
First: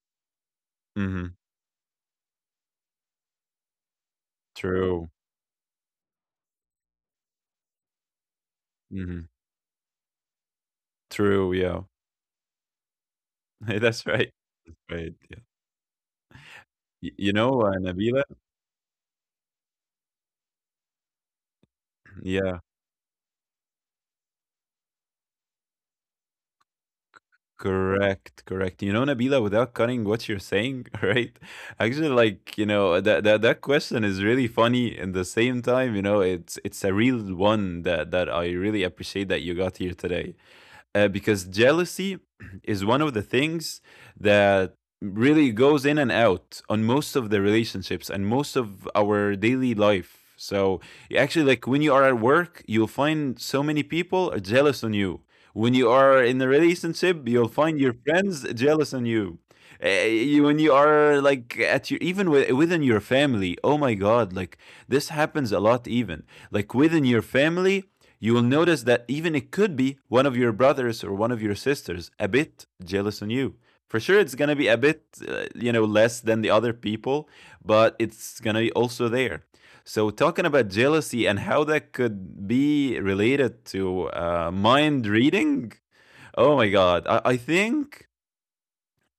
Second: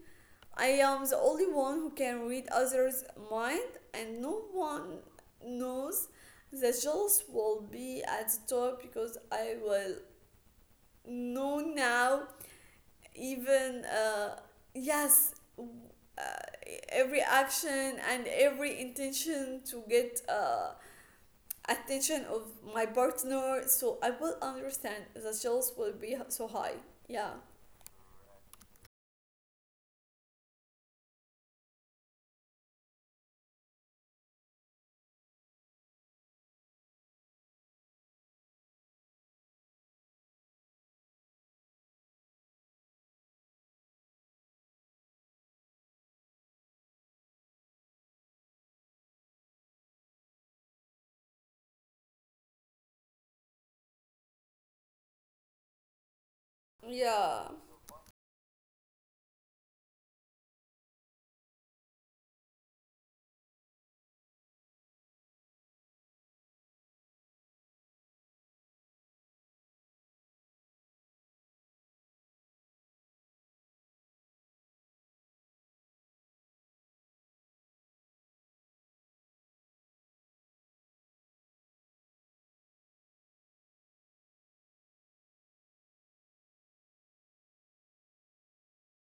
A: I am the
B: Hmm.
A: only one who can read others' mind, and no one
B: True.
A: knows that jealous will be at the top because
B: Hmm.
A: I will
B: True.
A: know
B: Yeah.
A: now. Even
B: That's right. That's right.
A: yes,
B: Yeah.
A: uh,
B: Y-
A: every
B: you know,
A: action and
B: Nabila?
A: every intention to get attention of
B: Yeah.
A: my partner, so I will understand that jealous will be so high. Yeah,
B: Correct, correct. You know, Nabila, without cutting what you're saying, right? Actually, like, you know, that that that question is really funny and the same time, you know, it's a real one that that I really appreciate that you got here today, because jealousy is one of the things that really goes in and out on most of the relationships and most of our daily life. So actually, like when you are at work, you'll find so many people are jealous on you. When you are in a relationship,
A: yeah,
B: you'll find your friends jealous on you. You when you are like at your even within your family, oh my god, like this happens a lot. Even like within your family, you will notice that even it could be one of your brothers or one of your sisters a bit jealous on you. For sure, it's gonna be a bit, less than the other people, but it's gonna be also there. So, talking about jealousy and how that could be related to mind reading, oh my God, I think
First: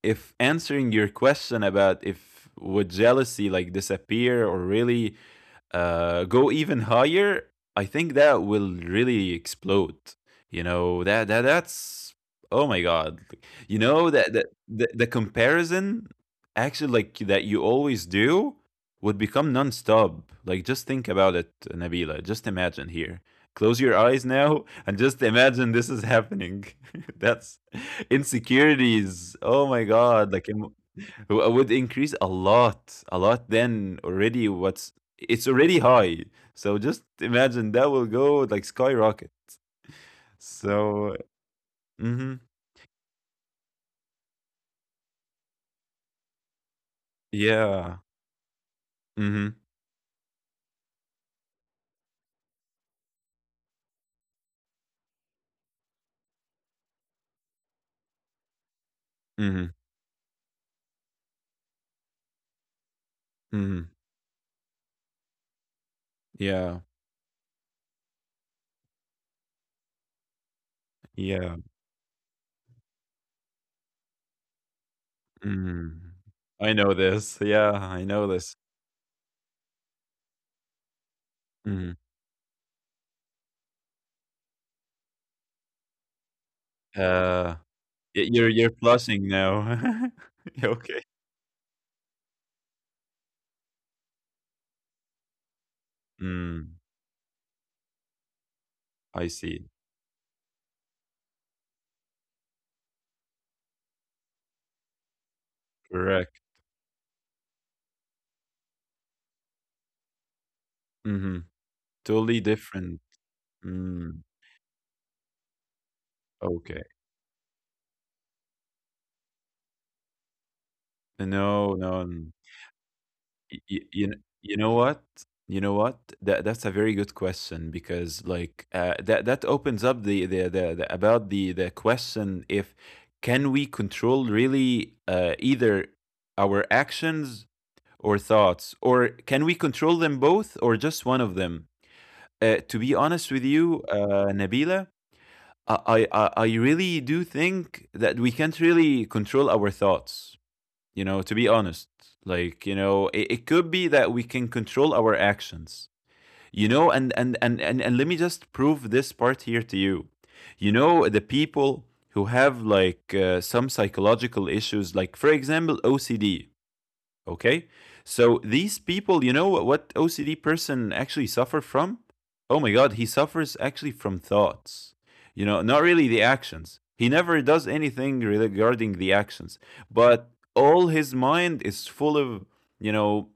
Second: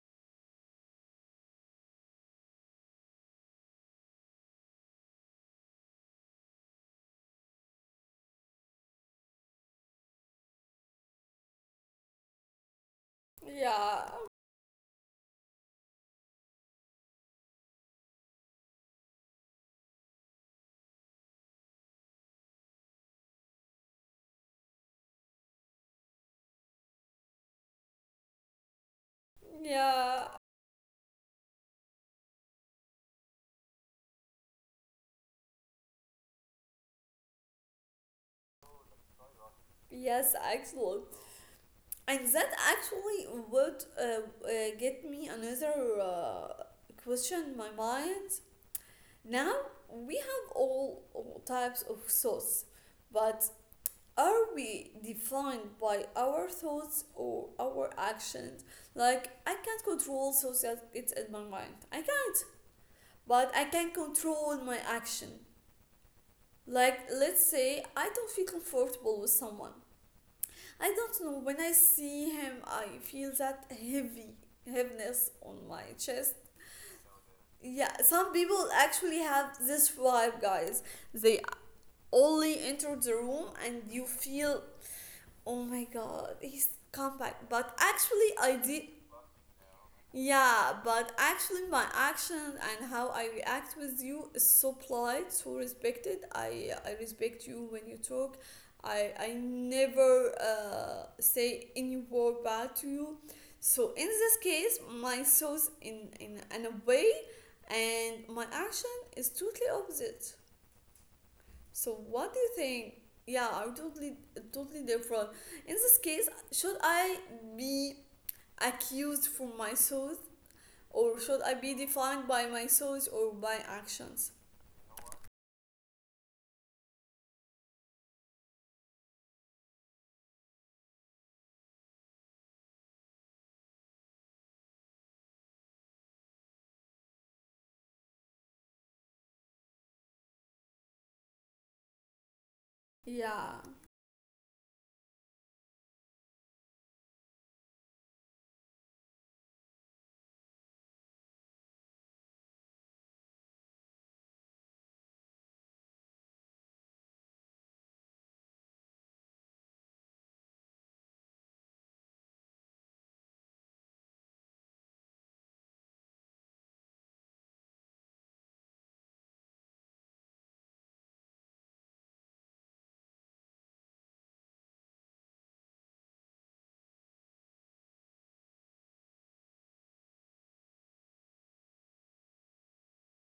B: if answering your question about if would jealousy like disappear or really go even higher, I think that will really explode. You know that that that's Oh my god. Like, You know
A: yeah,
B: that that the, the comparison actually, like, that you always do would become non-stop. Like, just think about it, Nabila. Just imagine here. Close your eyes now and just imagine this is happening. That's insecurities. Oh my god.
A: yeah.
B: Like, would increase a lot, a lot. Then already, what's it's already high. So just imagine that will go like skyrocket.
A: Yes, actually.
B: So,
A: And
B: mm-hmm,
A: that actually would get me another question in my
B: yeah,
A: mind.
B: mm-hmm,
A: Now we have all types of thoughts, but are we defined by our thoughts or our actions? Like I
B: mm-hmm,
A: can't control thoughts that it's in my mind. I can, but I
B: mm-hmm,
A: can control my action.
B: yeah,
A: Like let's say I don't feel comfortable with someone. I don't know. When
B: yeah.
A: I see him, I feel that heavy heaviness on my
B: Mm.
A: chest.
B: I know this. Yeah,
A: Yeah,
B: I know
A: some
B: this.
A: people actually have this vibe, guys. They
B: Mm.
A: only enter the room and you feel, oh my god, he's come back.
B: Uh,
A: But
B: y-
A: actually,
B: you're
A: I
B: you're
A: did.
B: flushing now. Yeah,
A: Yeah,
B: okay.
A: but actually, my action and how I react with you is so polite, so respected.
B: Mm,
A: I respect you when you talk. I
B: I see.
A: never say any word bad to you. So in this case, my thoughts
B: Correct.
A: in a way, and my action is totally opposite.
B: Mm-hmm.
A: So what do
B: Totally
A: you think?
B: different.
A: Yeah, I'm
B: Mm,
A: totally different. In this case, should
B: okay.
A: I be accused for my thoughts? Or should I be
B: No, no.
A: defined by my thoughts or by
B: Y y you kn
A: actions?
B: you know what? You know what? That's a very good question, because, like, that opens up the about the question, if can we control, really, either our actions or thoughts, or can we control them both or just one of them? To be honest with
A: Yeah.
B: you, Nabila, I really do think that we can't really control our thoughts, to be honest. Like, it could be that we can control our actions, and let me just prove this part here to you. You know the people who have, like, some psychological issues, like for example OCD. Okay. So these people, you know what OCD person actually suffer from? Oh my god, he suffers actually from thoughts. Not really the actions. He never does anything regarding the actions, but all his mind is full of, you know,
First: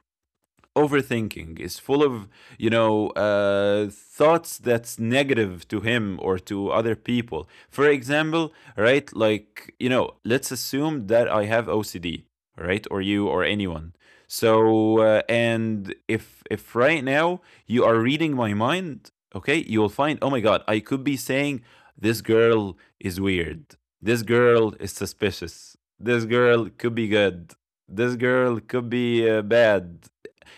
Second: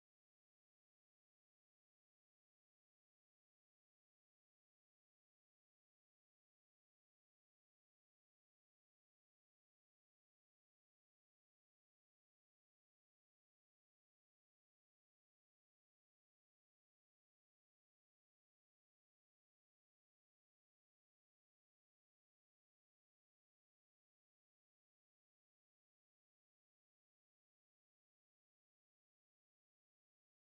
B: overthinking, is full of, thoughts that's negative to him or to other people, for example. Right, like, let's assume that I have OCD, right? Or you, or anyone. So, and if right now you are reading my mind, okay, you'll find, oh my god, I could be saying, this girl is weird, this girl is suspicious, this girl could be good, this girl could be bad,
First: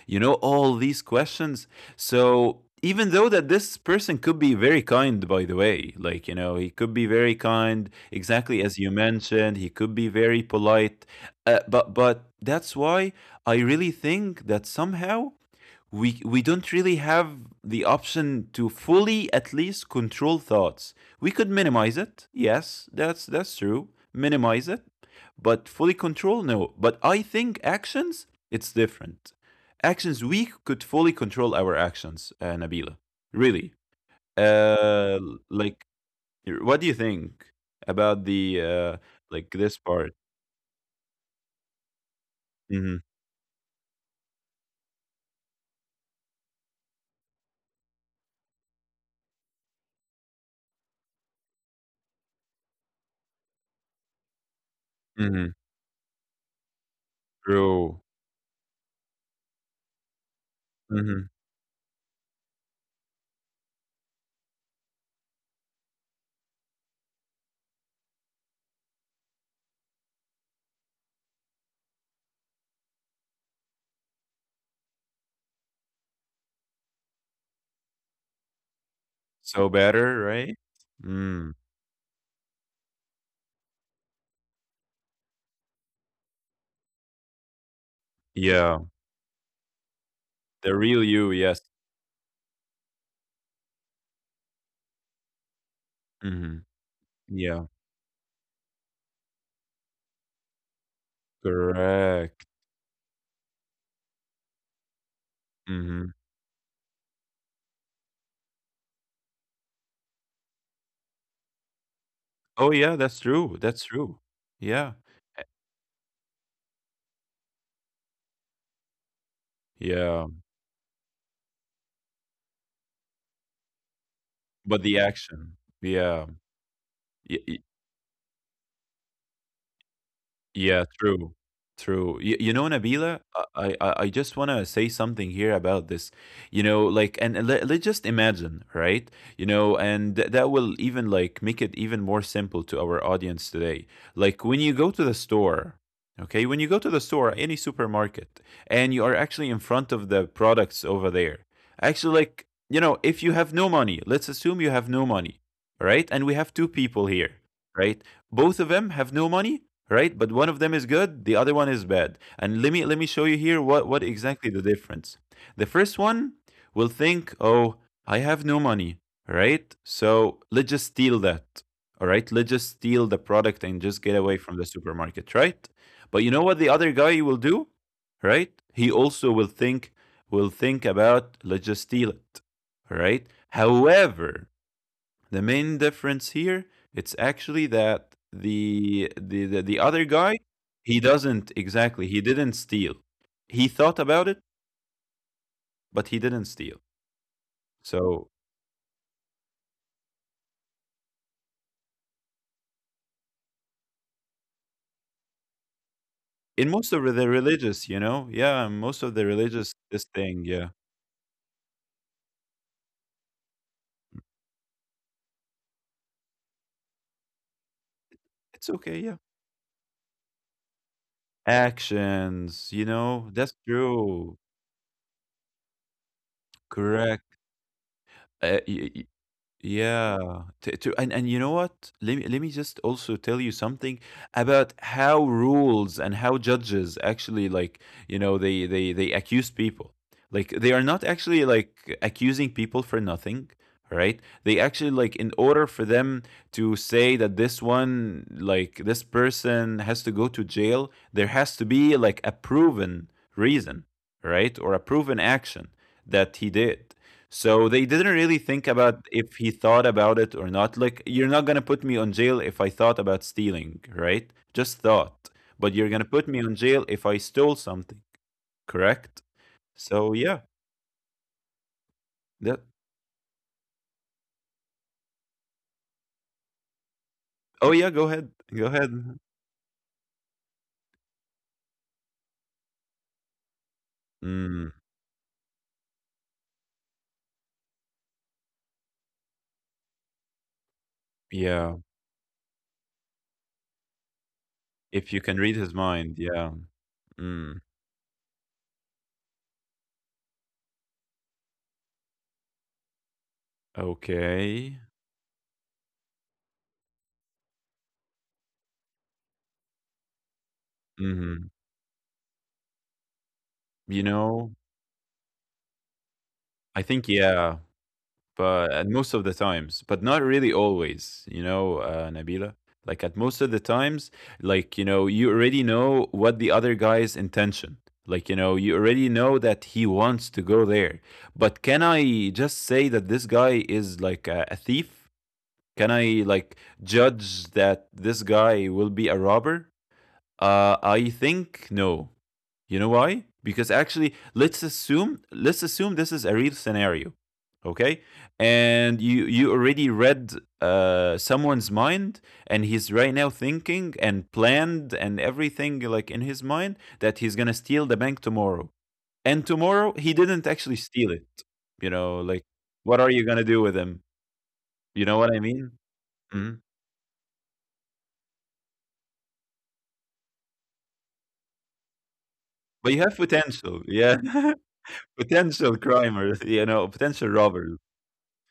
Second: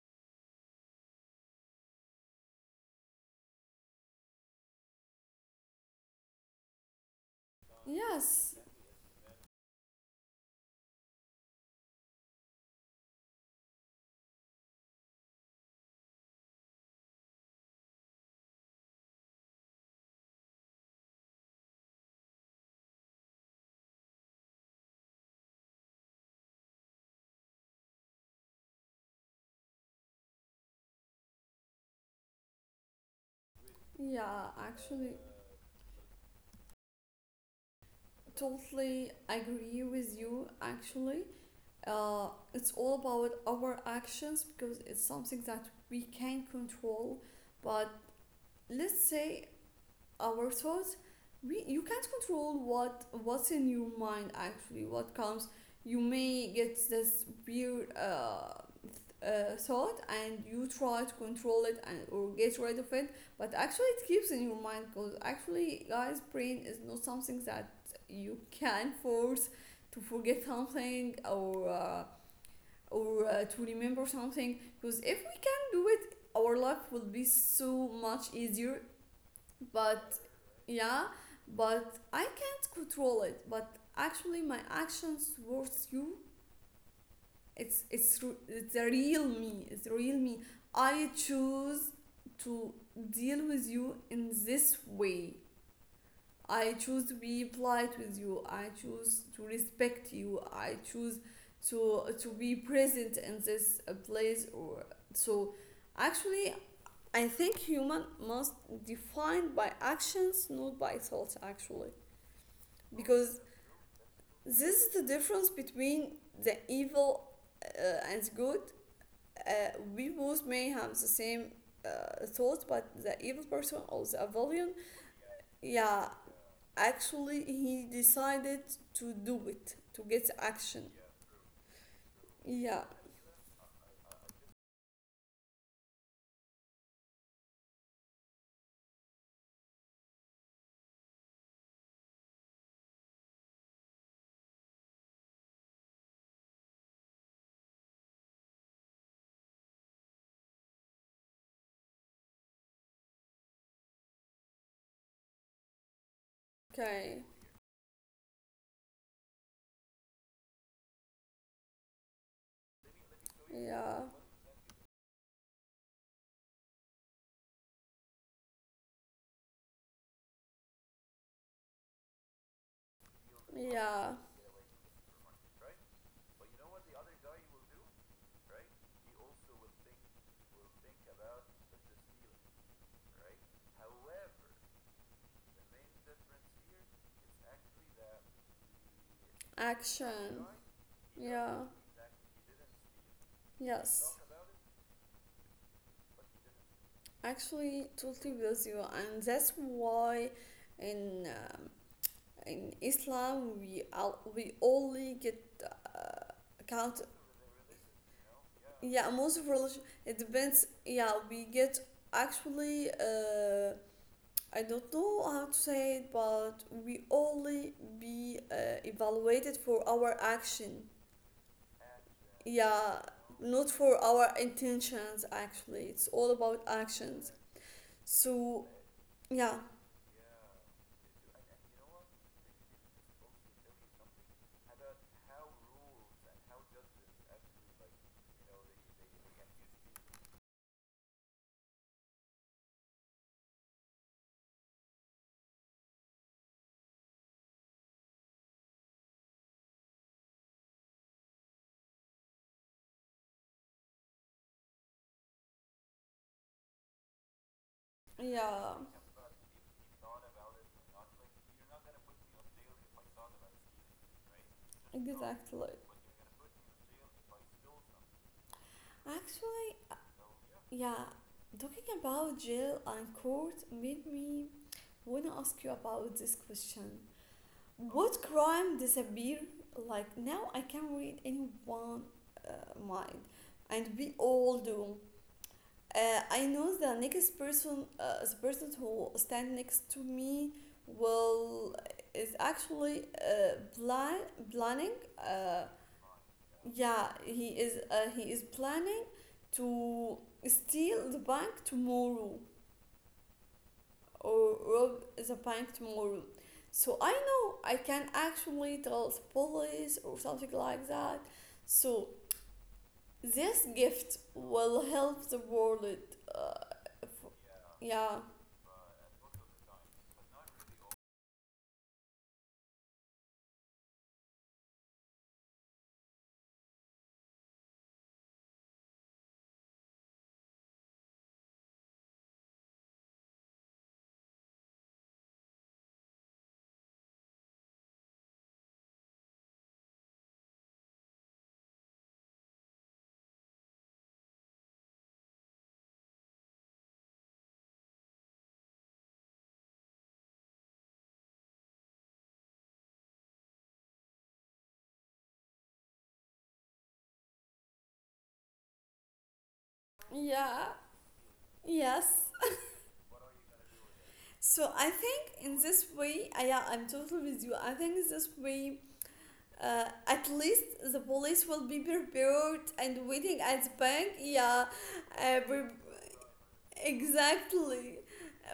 B: all these questions. So even though that this person could be very kind, by the way, like, he could be very kind,
A: Yes.
B: exactly as you mentioned, he could be very polite, but that's why I really think that somehow we don't really have the option to fully, at least, control thoughts. We could minimize it, yes, that's true, minimize it. But fully control, no. But I think actions, it's different. Actions, we could fully control our actions, Nabila, really.
A: Yeah, actually,
B: uh like, what do you think about the
A: totally
B: like, this
A: agree
B: part?
A: with you. Actually, it's
B: Mm-hmm.
A: all about our actions because it's something that we can control. But let's say our thoughts, we you can't control what's in your mind, actually what comes.
B: Mm-hmm.
A: You may get this weird
B: True.
A: thought and you try to
B: Mm-hmm.
A: control it and or get rid of it, but actually it keeps in your mind, because actually guys, brain is not something that you can force to forget something or to remember something, because if we can do it our life will be so much easier,
B: So better,
A: but
B: right?
A: yeah,
B: Mm.
A: but I can't control it. But actually my actions towards you,
B: Yeah.
A: it's the real me, it's the real me.
B: The real
A: I
B: you, yes.
A: choose to deal with you in this way.
B: Mhm.
A: I choose to be
B: Yeah,
A: polite with you, I choose to respect you, I choose to
B: correct.
A: be present in this place or, so
B: Mhm.
A: actually, I think human must defined by actions, not by thoughts, actually,
B: Oh, yeah, that's
A: because
B: true, that's true.
A: this is the
B: Yeah.
A: difference
B: Eh
A: between the evil and good. Uh, we
B: Yeah,
A: both may have the same thought, but the evil person or the villain,
B: but the action.
A: yeah,
B: Yeah.
A: actually
B: Y
A: he decided to do it to get action.
B: Yeah, true, true. You know,
A: Yeah.
B: Nabila, I just want to say something here about this. You know, like, and let's just imagine, right? You know, and that will even, like, make it even more simple to our audience today. Like, when you go to the store, okay, when you go to the store, any supermarket, and you are actually in front of the products over there. Actually, like, if you have no money, let's assume you have no money, all right? And we have two people
A: Okay.
B: here, right? Both of them have no money, right? But one of them is good, the other one is bad. And let me show you here
A: Yeah.
B: what exactly the difference. The first one will think, "Oh, I have no money, right? So let's just steal that. All right, let's just steal the product and just
A: Yeah.
B: get away from the supermarket, right?" But you know what the other guy will do, right? He also will think, about, let's just steal it, all right? However, the main difference here, it's actually that the other guy,
A: Action.
B: he doesn't
A: Yeah.
B: exactly, he didn't steal. He thought
A: Yes.
B: about it, but he didn't steal.
A: Actually,
B: So
A: totally with you, and that's why in um, in Islam we we only get uh,
B: in most of
A: count.
B: the religious, yeah, most
A: Yeah,
B: of the
A: most
B: religious,
A: religion
B: this
A: it
B: thing,
A: depends.
B: yeah.
A: Yeah, we get actually. I don't know how to say it, but we only be
B: It's okay, yeah.
A: evaluated for our action.
B: Actions,
A: Yeah,
B: that's
A: not for
B: true.
A: our intentions. Actually, it's all about
B: Correct.
A: actions.
B: Uh,
A: So
B: y- y-
A: yeah,
B: Yeah, to and you know what? Let me just also tell you something about how rules and how judges actually, like, they accuse people. Like, they are not actually, like, accusing people for nothing, right? They actually, like, in order for them to say that this one, like, this person has to go to jail, there has to be like a proven reason, right? Or a proven action that he did. So they didn't really think
A: yeah.
B: about if he thought about it or not. Like, you're not gonna put me on jail if I thought about stealing, right? Just thought. But
A: Exactly.
B: you're gonna put me on jail if I stole something, correct?
A: Actually,
B: So yeah,
A: yeah, talking about
B: that.
A: jail and court made me want to ask you about this question.
B: Oh yeah, go
A: What
B: ahead, go
A: crime
B: ahead.
A: disappear? Like now, I can read anyone mind, and we all
B: Mm,
A: do. I know the next person, the person who stand next to me,
B: yeah,
A: will is actually planning
B: if you can read
A: uh,
B: his mind, yeah.
A: yeah, he
B: Mm,
A: is. He is planning to steal the bank tomorrow or
B: okay.
A: rob the bank tomorrow. So I know I can actually tell the police or something like that.
B: Hmm.
A: So this
B: You
A: gift
B: know,
A: will help the world. Uh,
B: I think, yeah.
A: yeah,
B: But at most of the times, but not really always, Nabila. Like, at most of the times, like, you already know what the other guy's intention. Like, you already know that he wants to go there. But can I just say that this guy is like a thief? Can I, like, judge that this guy will be a robber? I think no. You know why? Because actually, let's assume this is a real scenario, okay? And you already read someone's mind, and he's right now thinking and planned and everything, like, in his mind that he's gonna steal the bank tomorrow, and tomorrow he didn't
A: yeah,
B: actually steal it. You
A: yes.
B: know, like, what are you gonna do with him?
A: So I
B: You know
A: think
B: what I
A: in
B: mean?
A: this way, I,
B: Mhm.
A: yeah, I'm totally with you. I think in this way, at least the police will be prepared and
B: But you have
A: waiting at the
B: potential,
A: bank.
B: yeah,
A: Yeah, uh, pre-
B: potential crimer, you know, potential robbers,
A: exactly.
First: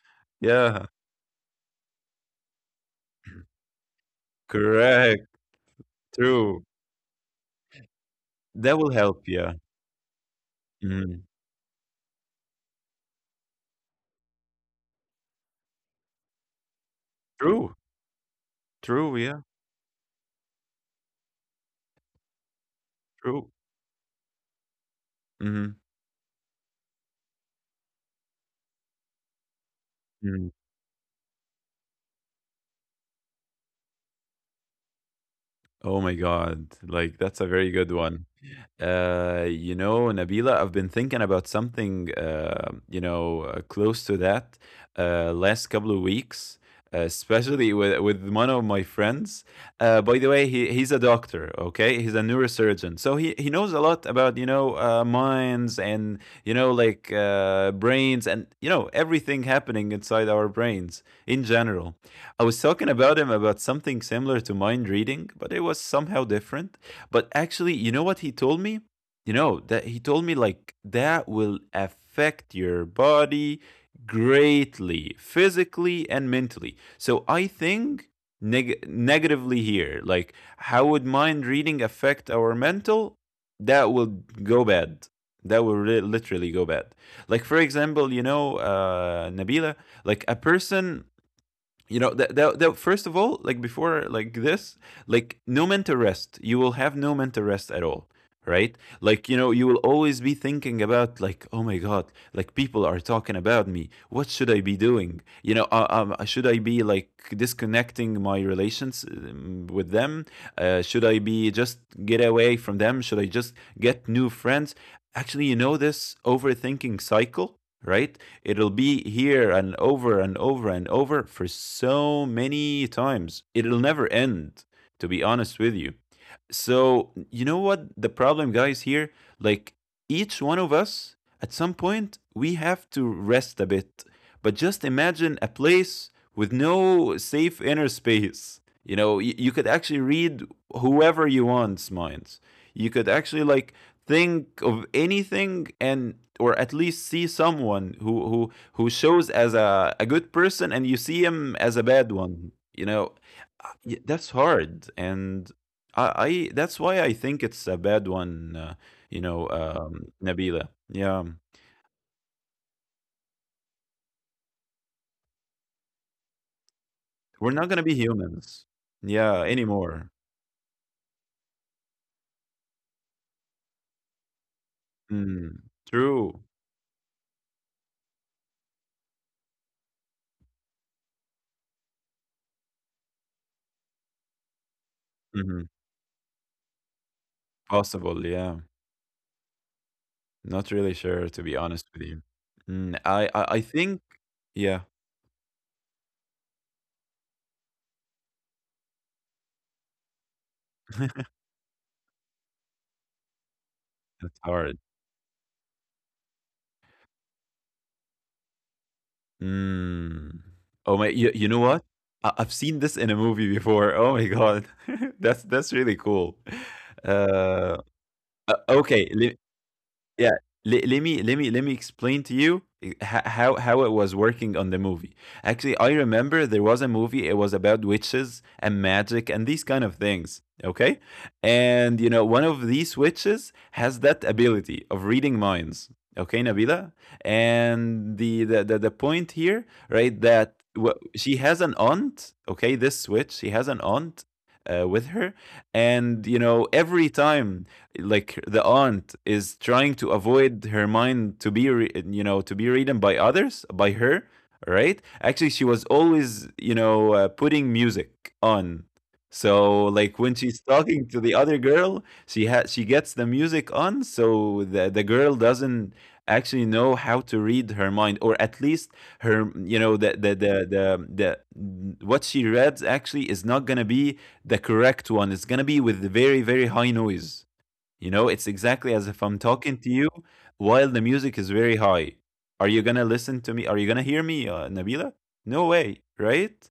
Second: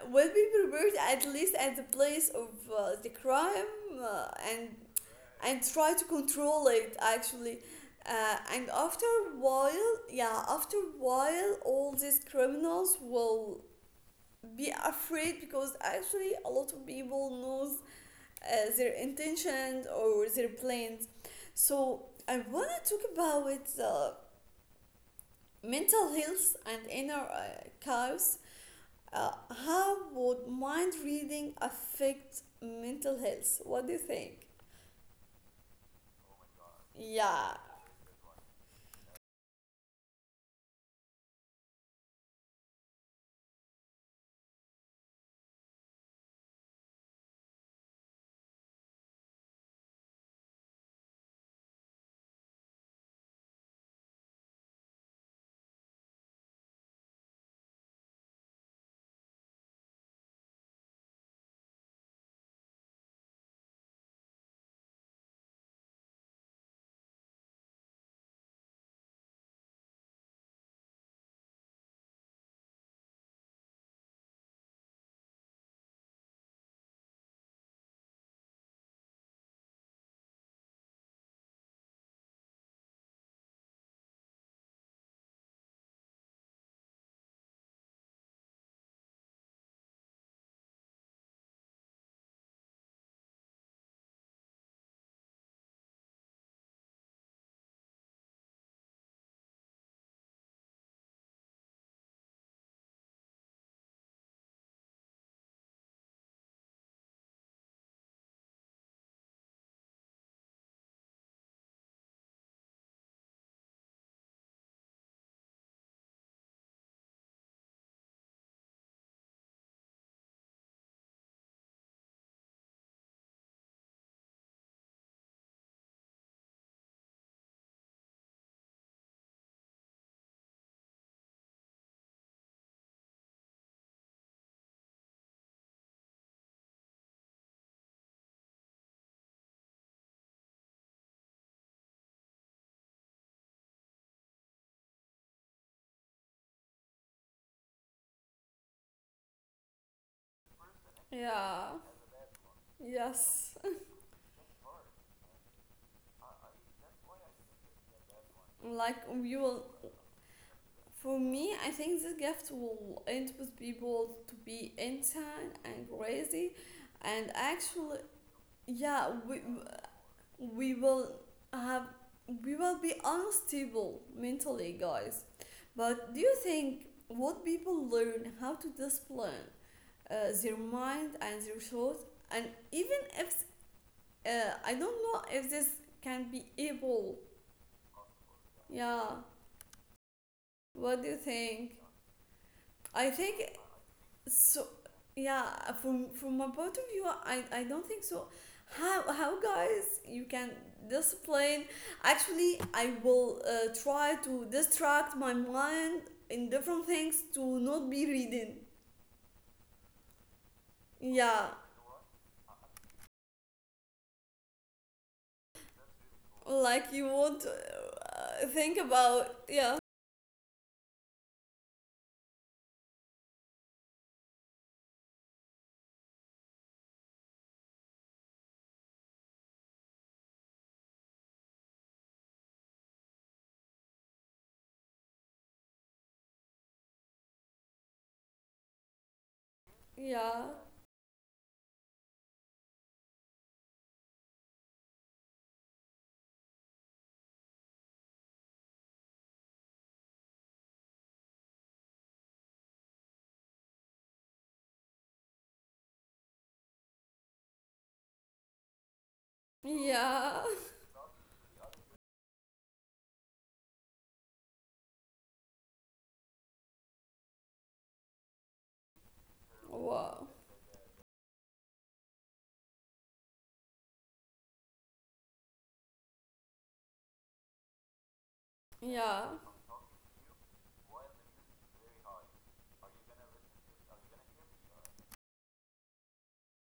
A: Will be
B: yeah.
A: prepared at least at the place of the crime and
B: Correct.
A: try to
B: True.
A: control it actually. And
B: That will
A: after
B: help,
A: a
B: yeah.
A: while, yeah, after a
B: Mhm.
A: while, all these criminals will be afraid because actually a lot of people knows
B: True.
A: their
B: True, yeah,
A: intentions or their plans. So I want to talk
B: true.
A: about
B: Mhm.
A: mental health and inner chaos. Uh, how
B: Mhm.
A: would mind reading affect mental health? What do you think?
B: Oh my god. Like, that's a
A: Yeah,
B: very good one. You know, Nabila, I've been thinking about something, close to that, last couple of weeks, especially with one of my friends. By the way, he's a doctor, okay? He's a neurosurgeon. So he knows a lot about, minds, and, like, brains, and, everything happening inside our brains in general. I was talking about him about something similar to mind reading, but it was somehow different. But actually, you know what he told me? That he told me, like, that will affect your body greatly, physically and mentally. So I think negatively here, like, how would mind reading affect our mental? That will go bad. That will literally go bad. Like for example, Nabila, like, a person, you know, that, first of all, like, before, like, this, like, no mental rest, you will have no mental rest at all, right? Like, you will always be thinking about, like, oh my god, like, people are talking about me, what should I be doing, should I be, like, disconnecting my relations, with them, should I be just get away from them, should I just get new friends, actually, this overthinking cycle, right? It'll be here and over and over and over for so many times. It'll never end, to be honest with you. So, you know what the problem, guys, here? Like, each one of us, at some point, we have to rest a bit. But just imagine a place with no safe inner space. You could actually read whoever you want's minds. You could actually, like, think of anything and or at least see someone who shows as a good person, and you see him as
A: yeah,
B: a bad one.
A: yes.
B: That's hard, and I that's why I think it's a bad one,
A: Like we will,
B: Nabila,
A: for
B: yeah,
A: me, I think this gift will end with people to be insane and crazy, and
B: we're not gonna be
A: actually,
B: humans,
A: yeah,
B: yeah, anymore.
A: we will have, we will be unstable mentally, guys.
B: Mm,
A: But do you
B: true.
A: think what people learn how to discipline their mind and their thoughts, and even if I don't know if
B: Hmm.
A: this can be able,
B: Possible, yeah,
A: yeah,
B: not really
A: what do you
B: sure to be
A: think,
B: honest with you. Mm,
A: I
B: I, I
A: think
B: i think,
A: so,
B: yeah.
A: yeah, from my point of view, I don't think so. How guys you can discipline? Actually, I will try to
B: That's hard.
A: distract my mind in different things to not be reading.
B: Mm. Oh my, you
A: Yeah,
B: know what? I've seen this in a movie before. Oh my God. That's really cool.
A: like you won't
B: Uh,
A: think
B: okay,
A: about yeah,
B: yeah. Le let me let me let me explain to you I how it was working on the movie. Actually, I remember there was a movie. It was about witches and magic and these kind of things, okay? And, you know, one of these witches has that ability of reading minds, okay, Nabila? And the point here, right,
A: yeah,
B: that wha she has an aunt. Okay, this witch, she has an aunt with her, and, you know, every time like the aunt is trying to avoid her mind to be to be reading by others, by her, right? Actually, she was always putting music on. So like when
A: yeah.
B: she's talking to the other girl, she has, she gets the music on, so the girl doesn't actually know how to read her mind, or at least her,
A: Wow.
B: the what she reads actually is not going to be the correct one. It's going to be with very very high noise. You know, it's exactly as if
A: Yeah,
B: I'm talking to you while the music is very high. Are you gonna listen to me? Are you gonna hear me, Nabila? No way, right?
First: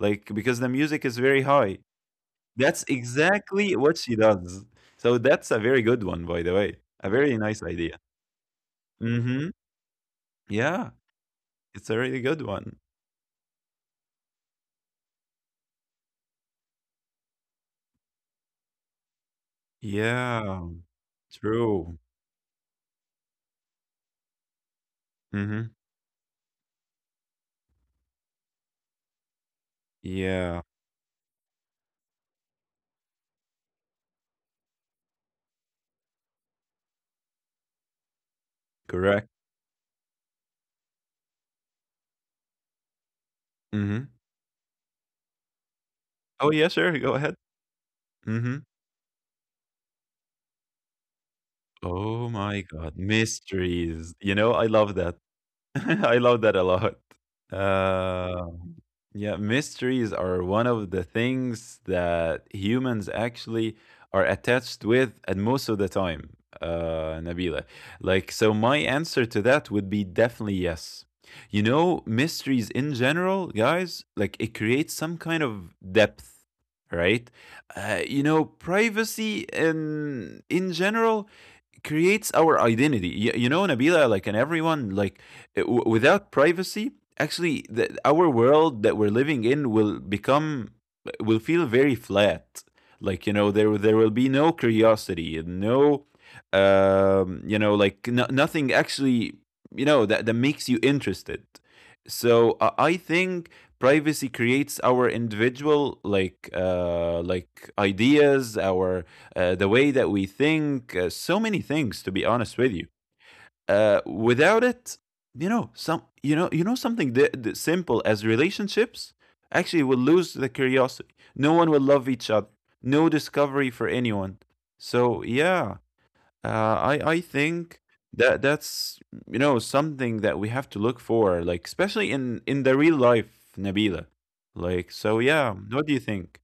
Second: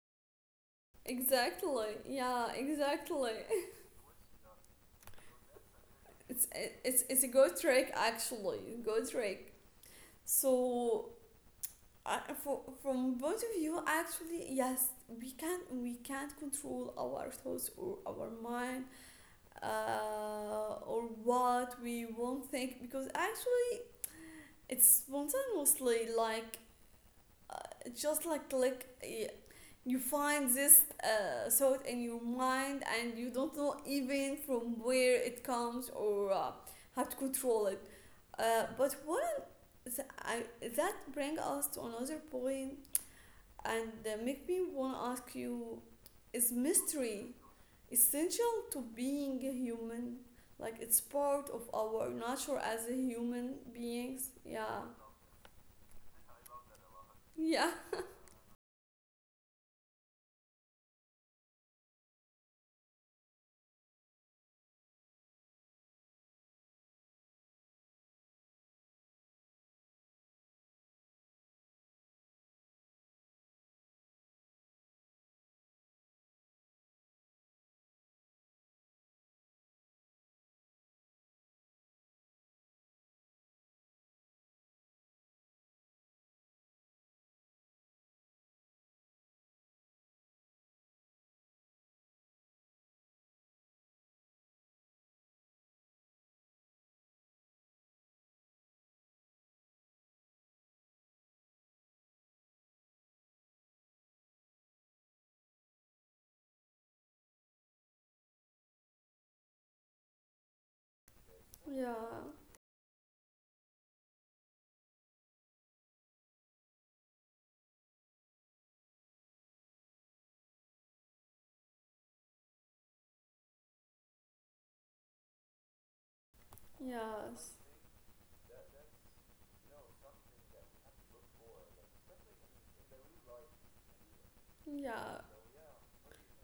B: Like, because the music is very high.
A: exactly, yeah,
B: That's
A: exactly.
B: exactly what she does. So that's a very good one, by
A: it's
B: the way.
A: it's
B: A
A: it's a
B: very
A: good
B: nice
A: trick,
B: idea.
A: actually, good trick.
B: Mm-hmm. Yeah,
A: So
B: it's a really good one.
A: from both of you, actually, yes, we can't control our thoughts or our mind
B: Yeah,
A: or what
B: true.
A: we won't think, because actually it's
B: Mm-hmm.
A: spontaneously like, uh, just like you find
B: Yeah,
A: this thought in your mind and you don't know even from where it comes, or how to control it. uh, but
B: correct.
A: what th- I, that brings us to another point and
B: Mm-hmm.
A: make me want to ask you, is
B: Oh, yeah, sure. Go
A: mystery
B: ahead.
A: essential
B: Mm-hmm.
A: to being a human? Like, it's part of our
B: Oh
A: nature
B: my
A: as
B: god,
A: a human
B: mysteries.
A: beings.
B: You know, I
A: Yeah,
B: love that. I love that a lot.
A: yeah.
B: Uh, yeah, mysteries are one of the things that humans actually are attached with, and most of the time, Nabila. Like, so my answer to that would be definitely yes. You know, mysteries in general, guys, like it creates some kind of depth, right? You know, privacy in general creates our identity. You know, Nabila, like, and everyone, like, without privacy, actually, our world that we're living in will become, will feel very flat. Like, you know, there will be no curiosity, and no, you know, like, no, nothing actually, you know, that makes you interested. So I think privacy creates our individual ideas, our the way that we think, so many things. To be
A: Yeah,
B: honest with you, without it, you know, something that simple as relationships actually will lose the curiosity. No one will love each other. No discovery for anyone. So yeah, uh, I
A: yes,
B: think that's you know something that we have to look for, like especially in the real life, Nabila. Like so,
A: yeah.
B: yeah. What do you think?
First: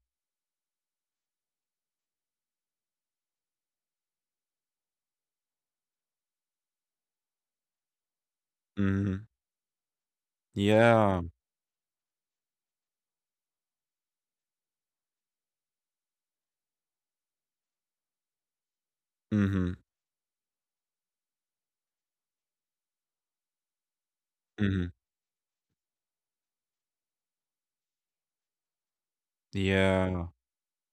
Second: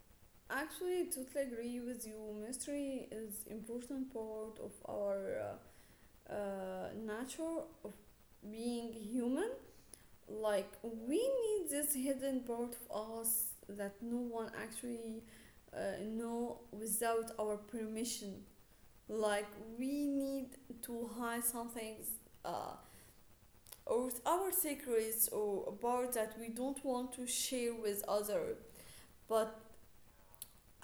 A: Actually, totally agree with you. Mystery is important part of our nature, being
B: Mm-hmm.
A: human. Like, we
B: Yeah.
A: need this hidden part of us that no one actually know without our permission. Like,
B: Mm-hmm.
A: we need to hide some things, uh, or our
B: Mm-hmm.
A: secrets, or about that we don't want to share with other. But
B: Yeah,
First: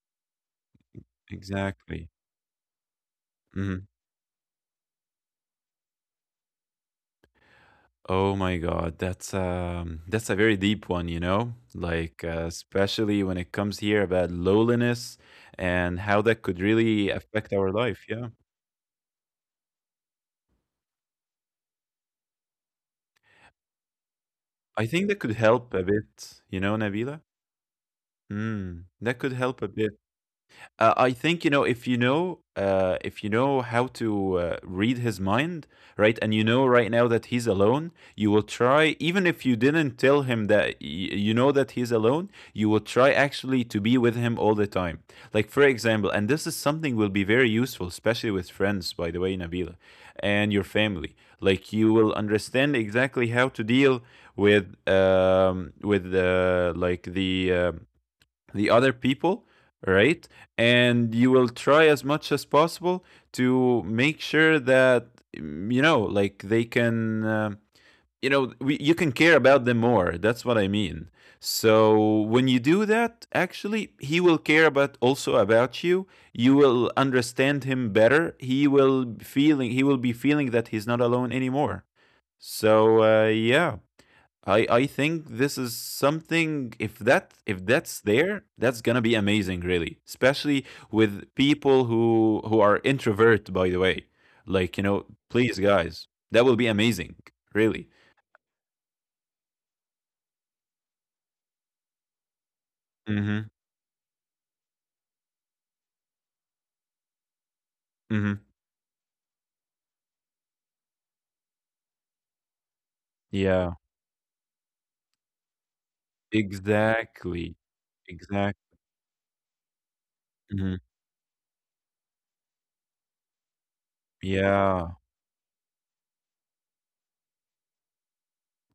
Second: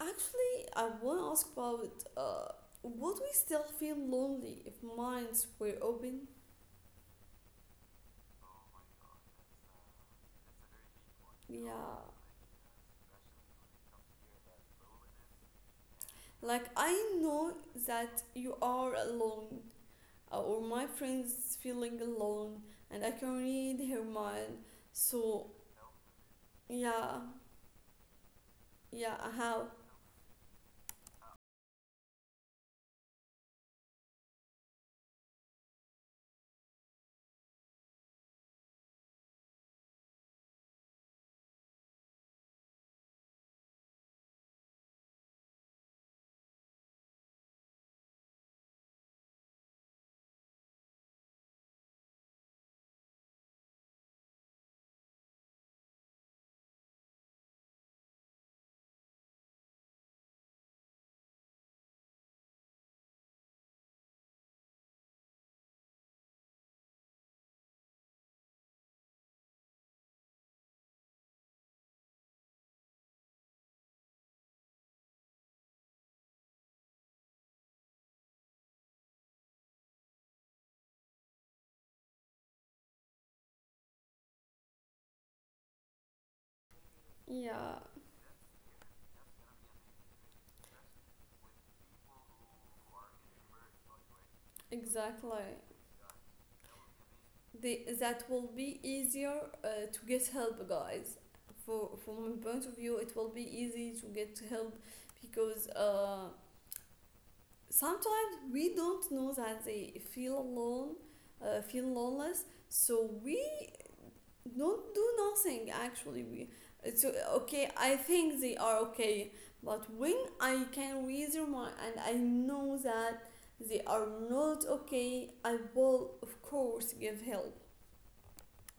A: Actually, I want to ask about,
B: exactly.
A: would we still
B: Mhm.
A: feel lonely if minds were open?
B: Oh my God, that's a very deep one, you know?
A: Yeah.
B: Like especially when it comes here about loneliness and how that could
A: Like, I
B: really
A: know
B: affect our life,
A: that
B: yeah.
A: you are alone, or my friend's feeling alone, and I can read her mind.
B: I think that could
A: So,
B: help a bit, you know,
A: yeah,
B: Nabila? Mm,
A: yeah,
B: that could help
A: how?
B: a bit. I think if you know how to read his mind, right? And you know right now that he's alone, you will try, even if you didn't tell him that you know that he's alone, you will try actually to be with him all the time. Like for example, and this is something will be very useful, especially with friends, by the way, Nabila, and your family. Like you will understand exactly how to deal with like the other people, right? And you will try as much as possible to make sure that mm, you know like they can you can care about them more. That's what I mean. So when you do that, actually he will care about also about you. You will understand him better. He will be feeling that he's not alone anymore. So yeah, I think this is something, if
A: Yeah,
B: that's there, that's going to be amazing, really, especially with people who are introvert, by the way. Like, you know,
A: exactly.
B: please guys, that will be amazing really.
A: They, that will be easier to get help, guys. For, from my point of view, it will be
B: Mhm.
A: easy to get help, because sometimes
B: Mhm.
A: we don't know that they feel alone, feel loneless. So we
B: Yeah,
A: don't do nothing actually. We, it's
B: exactly.
A: okay, I think they are
B: Exactly.
A: okay, but when I
B: Hmm.
A: can read their mind and I know that they are not
B: Yeah.
A: okay, I will of course give help.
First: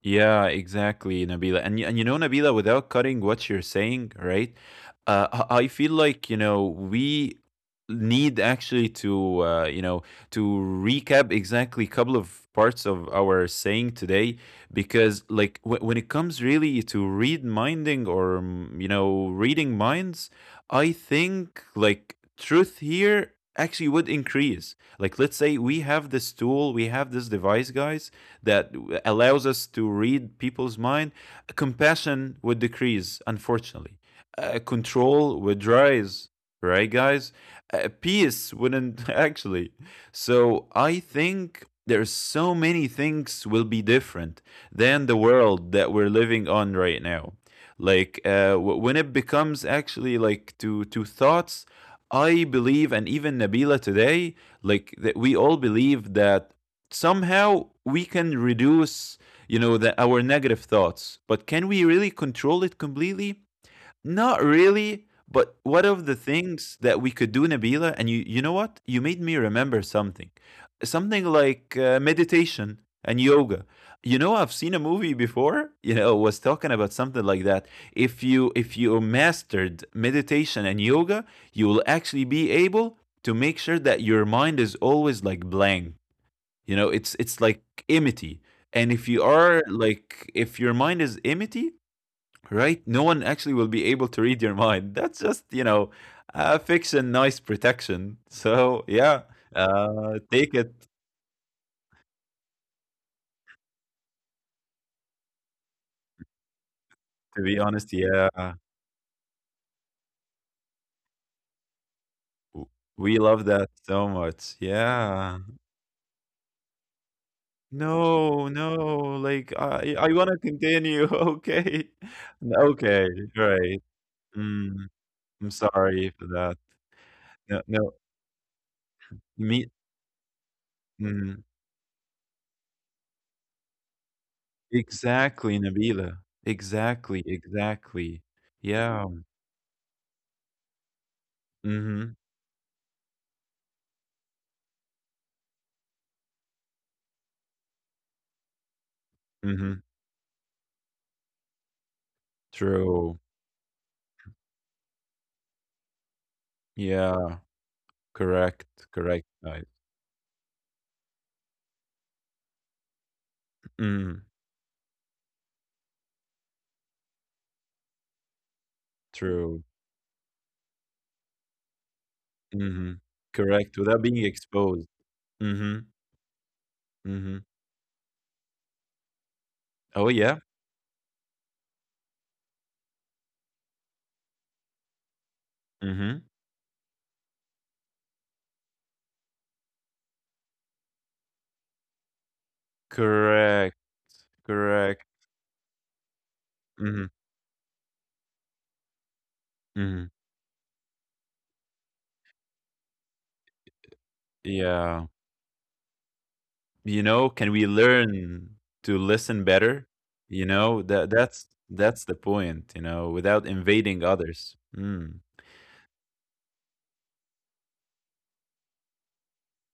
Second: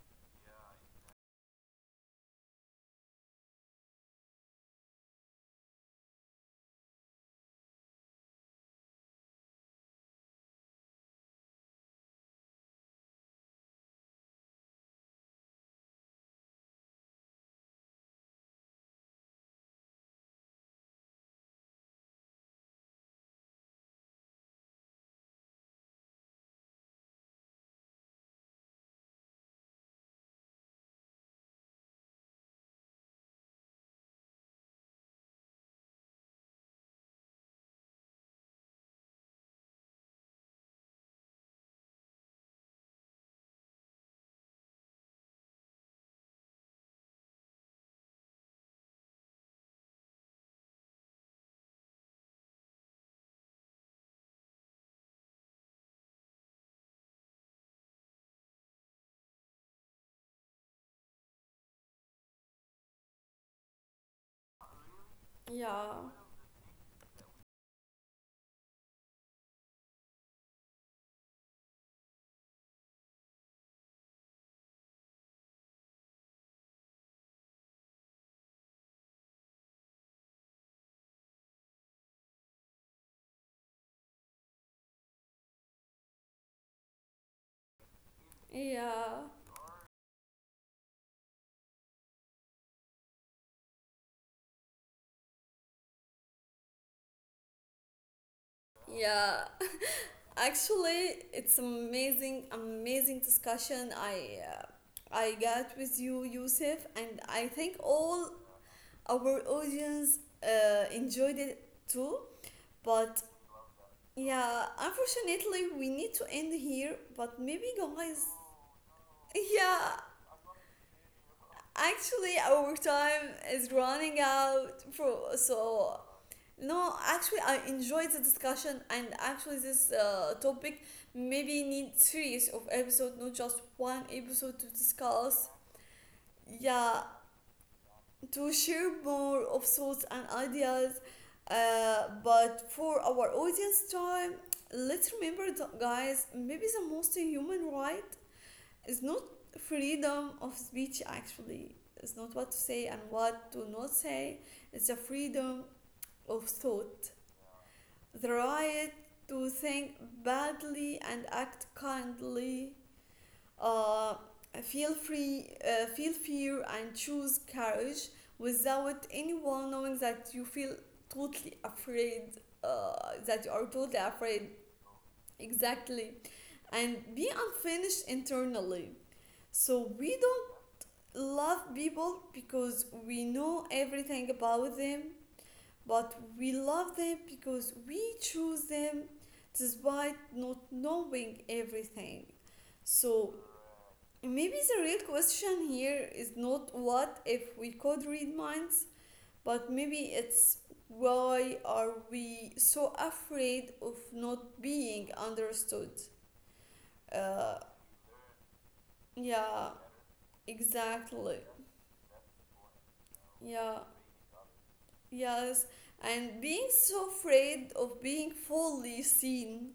B: Yeah, exactly, Nabila. And and you know, Nabila, without cutting what you're saying, right? I feel like you know we need actually to you know to recap exactly a couple of parts of our saying today, because like when it comes really to read minding or mm, you know, reading minds, I think like truth here actually would increase. Like let's say we have this tool, we have this device, guys, that allows us to read people's mind. Compassion would decrease, unfortunately. Control would rise, right, guys? Peace wouldn't, actually. So I think there's so many things will be different than the world that we're living on right now, like when it becomes actually like to thoughts. I believe, and even Nabila today, like that we all believe that somehow we can reduce you know our negative thoughts. But can we really control it completely? Not really. But what of
A: Yeah,
B: the things that we could do, Nabila, and you know what, you made me remember something, something like meditation and yoga. You know, I've seen a movie before, you know, was talking about something like that. If you mastered meditation and yoga, you will actually be able to make sure that your mind is always like blank. You know, it's like enmity. And if you
A: yeah,
B: are like if your mind is enmity, right? No one actually will be able to read your mind. That's just, you know, fiction, nice protection. So, yeah.
A: yeah.
B: Uh, take it
A: Actually, it's amazing, amazing discussion I, I got with you, Yusuf, and
B: to
A: I
B: be
A: think
B: honest,
A: all
B: yeah.
A: our audience enjoyed it too.
B: W-
A: But
B: We love that so much.
A: yeah,
B: Yeah.
A: unfortunately, we need to end here. But maybe, guys,
B: No, no. Like
A: yeah,
B: I want to continue. Okay.
A: actually, our
B: Okay,
A: time is
B: right.
A: running out.
B: Mm,
A: For
B: I'm
A: so,
B: sorry for that.
A: no, actually, I
B: No, no.
A: enjoyed the discussion, and actually,
B: Me.
A: this topic
B: Mm.
A: maybe need series of episode, not just one episode to discuss.
B: Exactly, Nabila.
A: Yeah,
B: Exactly, exactly.
A: to share
B: Yeah.
A: more of thoughts and ideas.
B: Mhm.
A: But for our audience time, let's remember that, guys. Maybe the most human right is not
B: Mhm.
A: freedom of speech. Actually, it's not what to say and
B: True.
A: what to not say. It's the freedom of thought.
B: Yeah.
A: The
B: Correct.
A: right
B: Correct.
A: to think badly and act kindly. Uh,
B: Mm,
A: feel free, feel fear and choose courage without
B: true.
A: anyone knowing that you feel totally afraid,
B: Mhm.
A: that you are
B: Correct.
A: totally
B: Without being
A: afraid.
B: exposed. Mhm.
A: Exactly. And be
B: Mhm.
A: unfinished internally. So
B: Oh
A: we
B: yeah.
A: don't love people because we know everything about them, but
B: Mhm.
A: we love them because we choose them despite not knowing everything. So
B: Correct.
A: maybe the real
B: Correct.
A: question here is not
B: Mhm.
A: what if we could read minds, but maybe
B: Mhm.
A: it's, why are we so afraid of not
B: Yeah.
A: being understood?
B: You know, can
A: Uh,
B: we learn to listen
A: yeah,
B: better? You know, that
A: exactly.
B: that's that's the point, you know, without
A: Yeah,
B: invading others. Mm.
A: yes. And being so afraid of being fully seen,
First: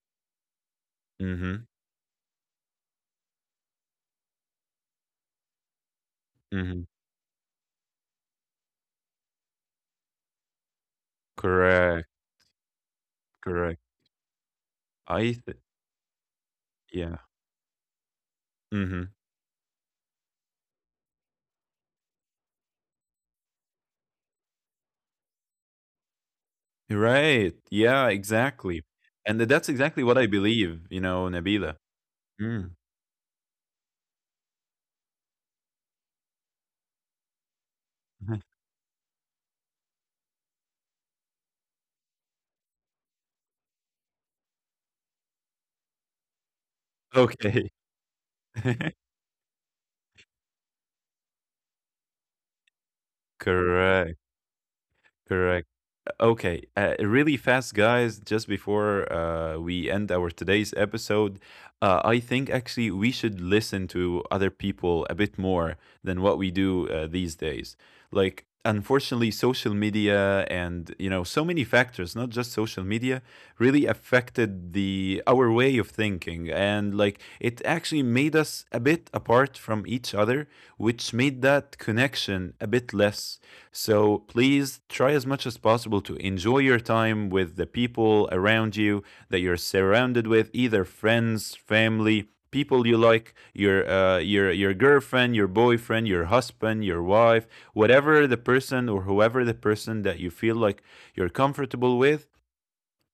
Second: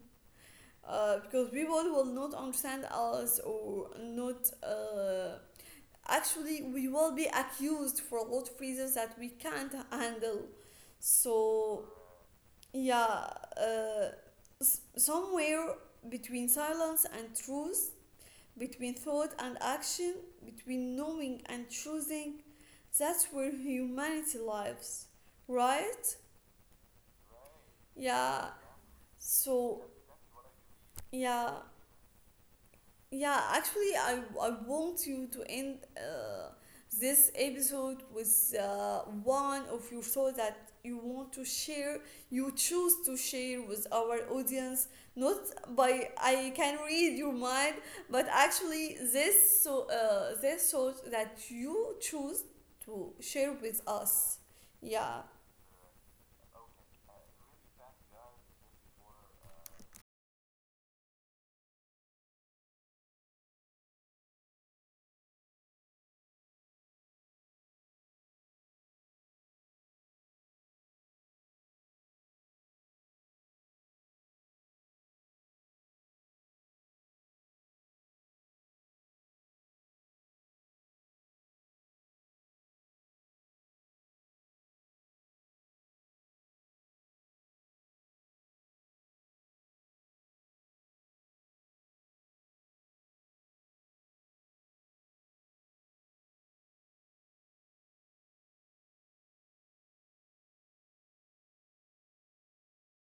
A: because
B: Mhm.
A: people will not understand us or not. Actually,
B: Mhm.
A: we will be accused for a lot of reasons that we can't handle. So
B: Correct,
A: yeah,
B: correct.
A: uh,
B: I th
A: somewhere between silence
B: Yeah,
A: and truth, between
B: mhm.
A: thought and action, between knowing and choosing, that's where humanity lives, right?
B: Right, yeah,
A: Yeah.
B: exactly, and that's
A: So
B: exactly what I believe, you know,
A: yeah.
B: Nabila. Mm.
A: Yeah, actually, I want you to end this episode with one of your thoughts that you want to share, you choose to share with our audience, not by I can read your
B: Okay.
A: mind, but actually this so, this thought that you choose to share with
B: Correct,
A: us. Yeah,
B: correct. Okay, really fast, guys, just before we end our today's episode, I think actually we should listen to other people a bit more than what we do these days. Like, unfortunately, social media and you know so many factors, not just social media, really affected the our way of thinking, and like it actually made us a bit apart from each other, which made that connection a bit less. So please try as much as possible to enjoy your time with the people around you, that you're surrounded with, either friends, family, people you like, your your girlfriend, your boyfriend, your husband, your wife, whatever the person or whoever the person that you feel like you're comfortable with.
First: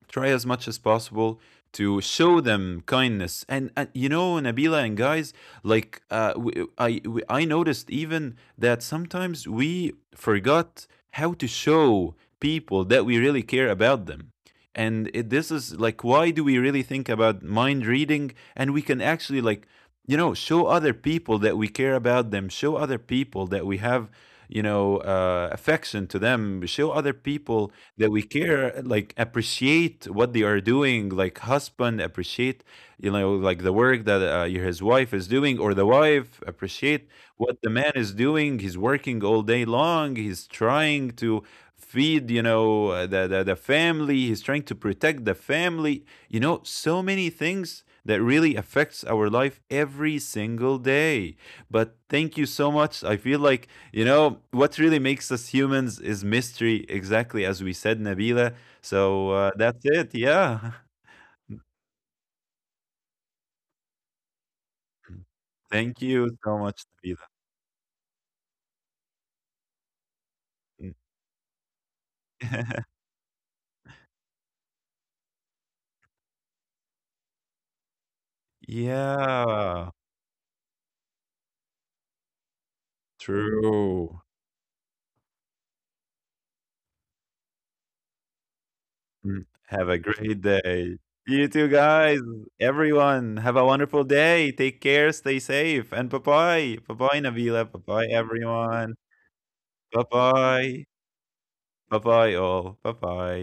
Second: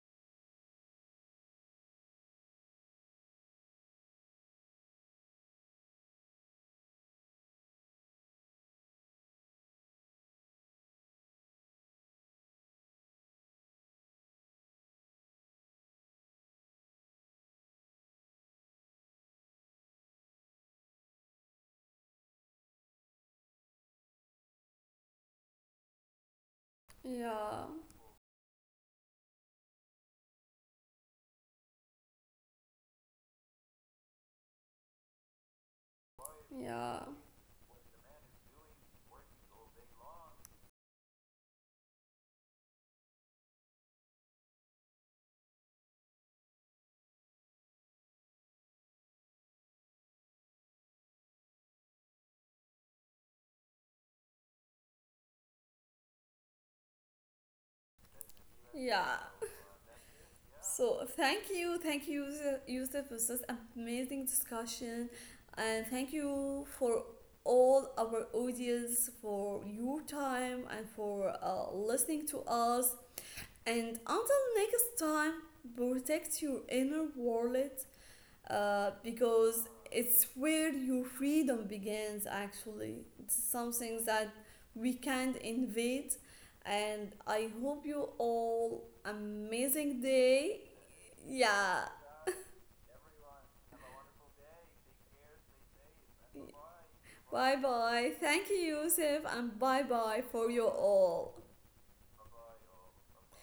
B: Try as much as possible to show them kindness. And you know, Nabila, and guys, like we, I noticed even that sometimes we forgot how to show people that we really care about them. This is like why do we really think about mind reading, and we can actually like you know show other people that we care about them, show other people that we have you know affection to them, show other
A: yeah,
B: people that we care, like appreciate what they are doing. Like husband appreciate, you know, like the work that his wife is doing, or the wife
A: yeah,
B: appreciate what the man is doing. He's working all day long. He's trying to feed, you know, the family. He's trying to protect the family. You know, so many things that really affects our life every single day. But thank you so much. I feel like you know, what really makes us humans is mystery, exactly as we said, Nabila.
A: yeah.
B: So that's it. Yeah.
A: So thank you, Yusuf, for this amazing discussion, and
B: Thank
A: thank
B: you so
A: you
B: much,
A: for
B: Nabila.
A: all our audience for your time and
B: Mm.
A: for listening to us. And until next time, protect your inner wallet, because
B: Yeah,
A: it's where your freedom begins. Actually, it's something
B: true.
A: that we can't invade, and I hope you all
B: Mm. Have a
A: amazing
B: great
A: day.
B: day. You too,
A: Yeah,
B: guys. Everyone, have a wonderful day. Take care, stay safe, and bye bye. Bye bye,
A: bye
B: Nabila. Bye bye,
A: bye, thank you,
B: everyone.
A: Yusuf, and bye
B: Bye
A: bye for you
B: bye.
A: all.
B: Bye bye, all. Bye bye.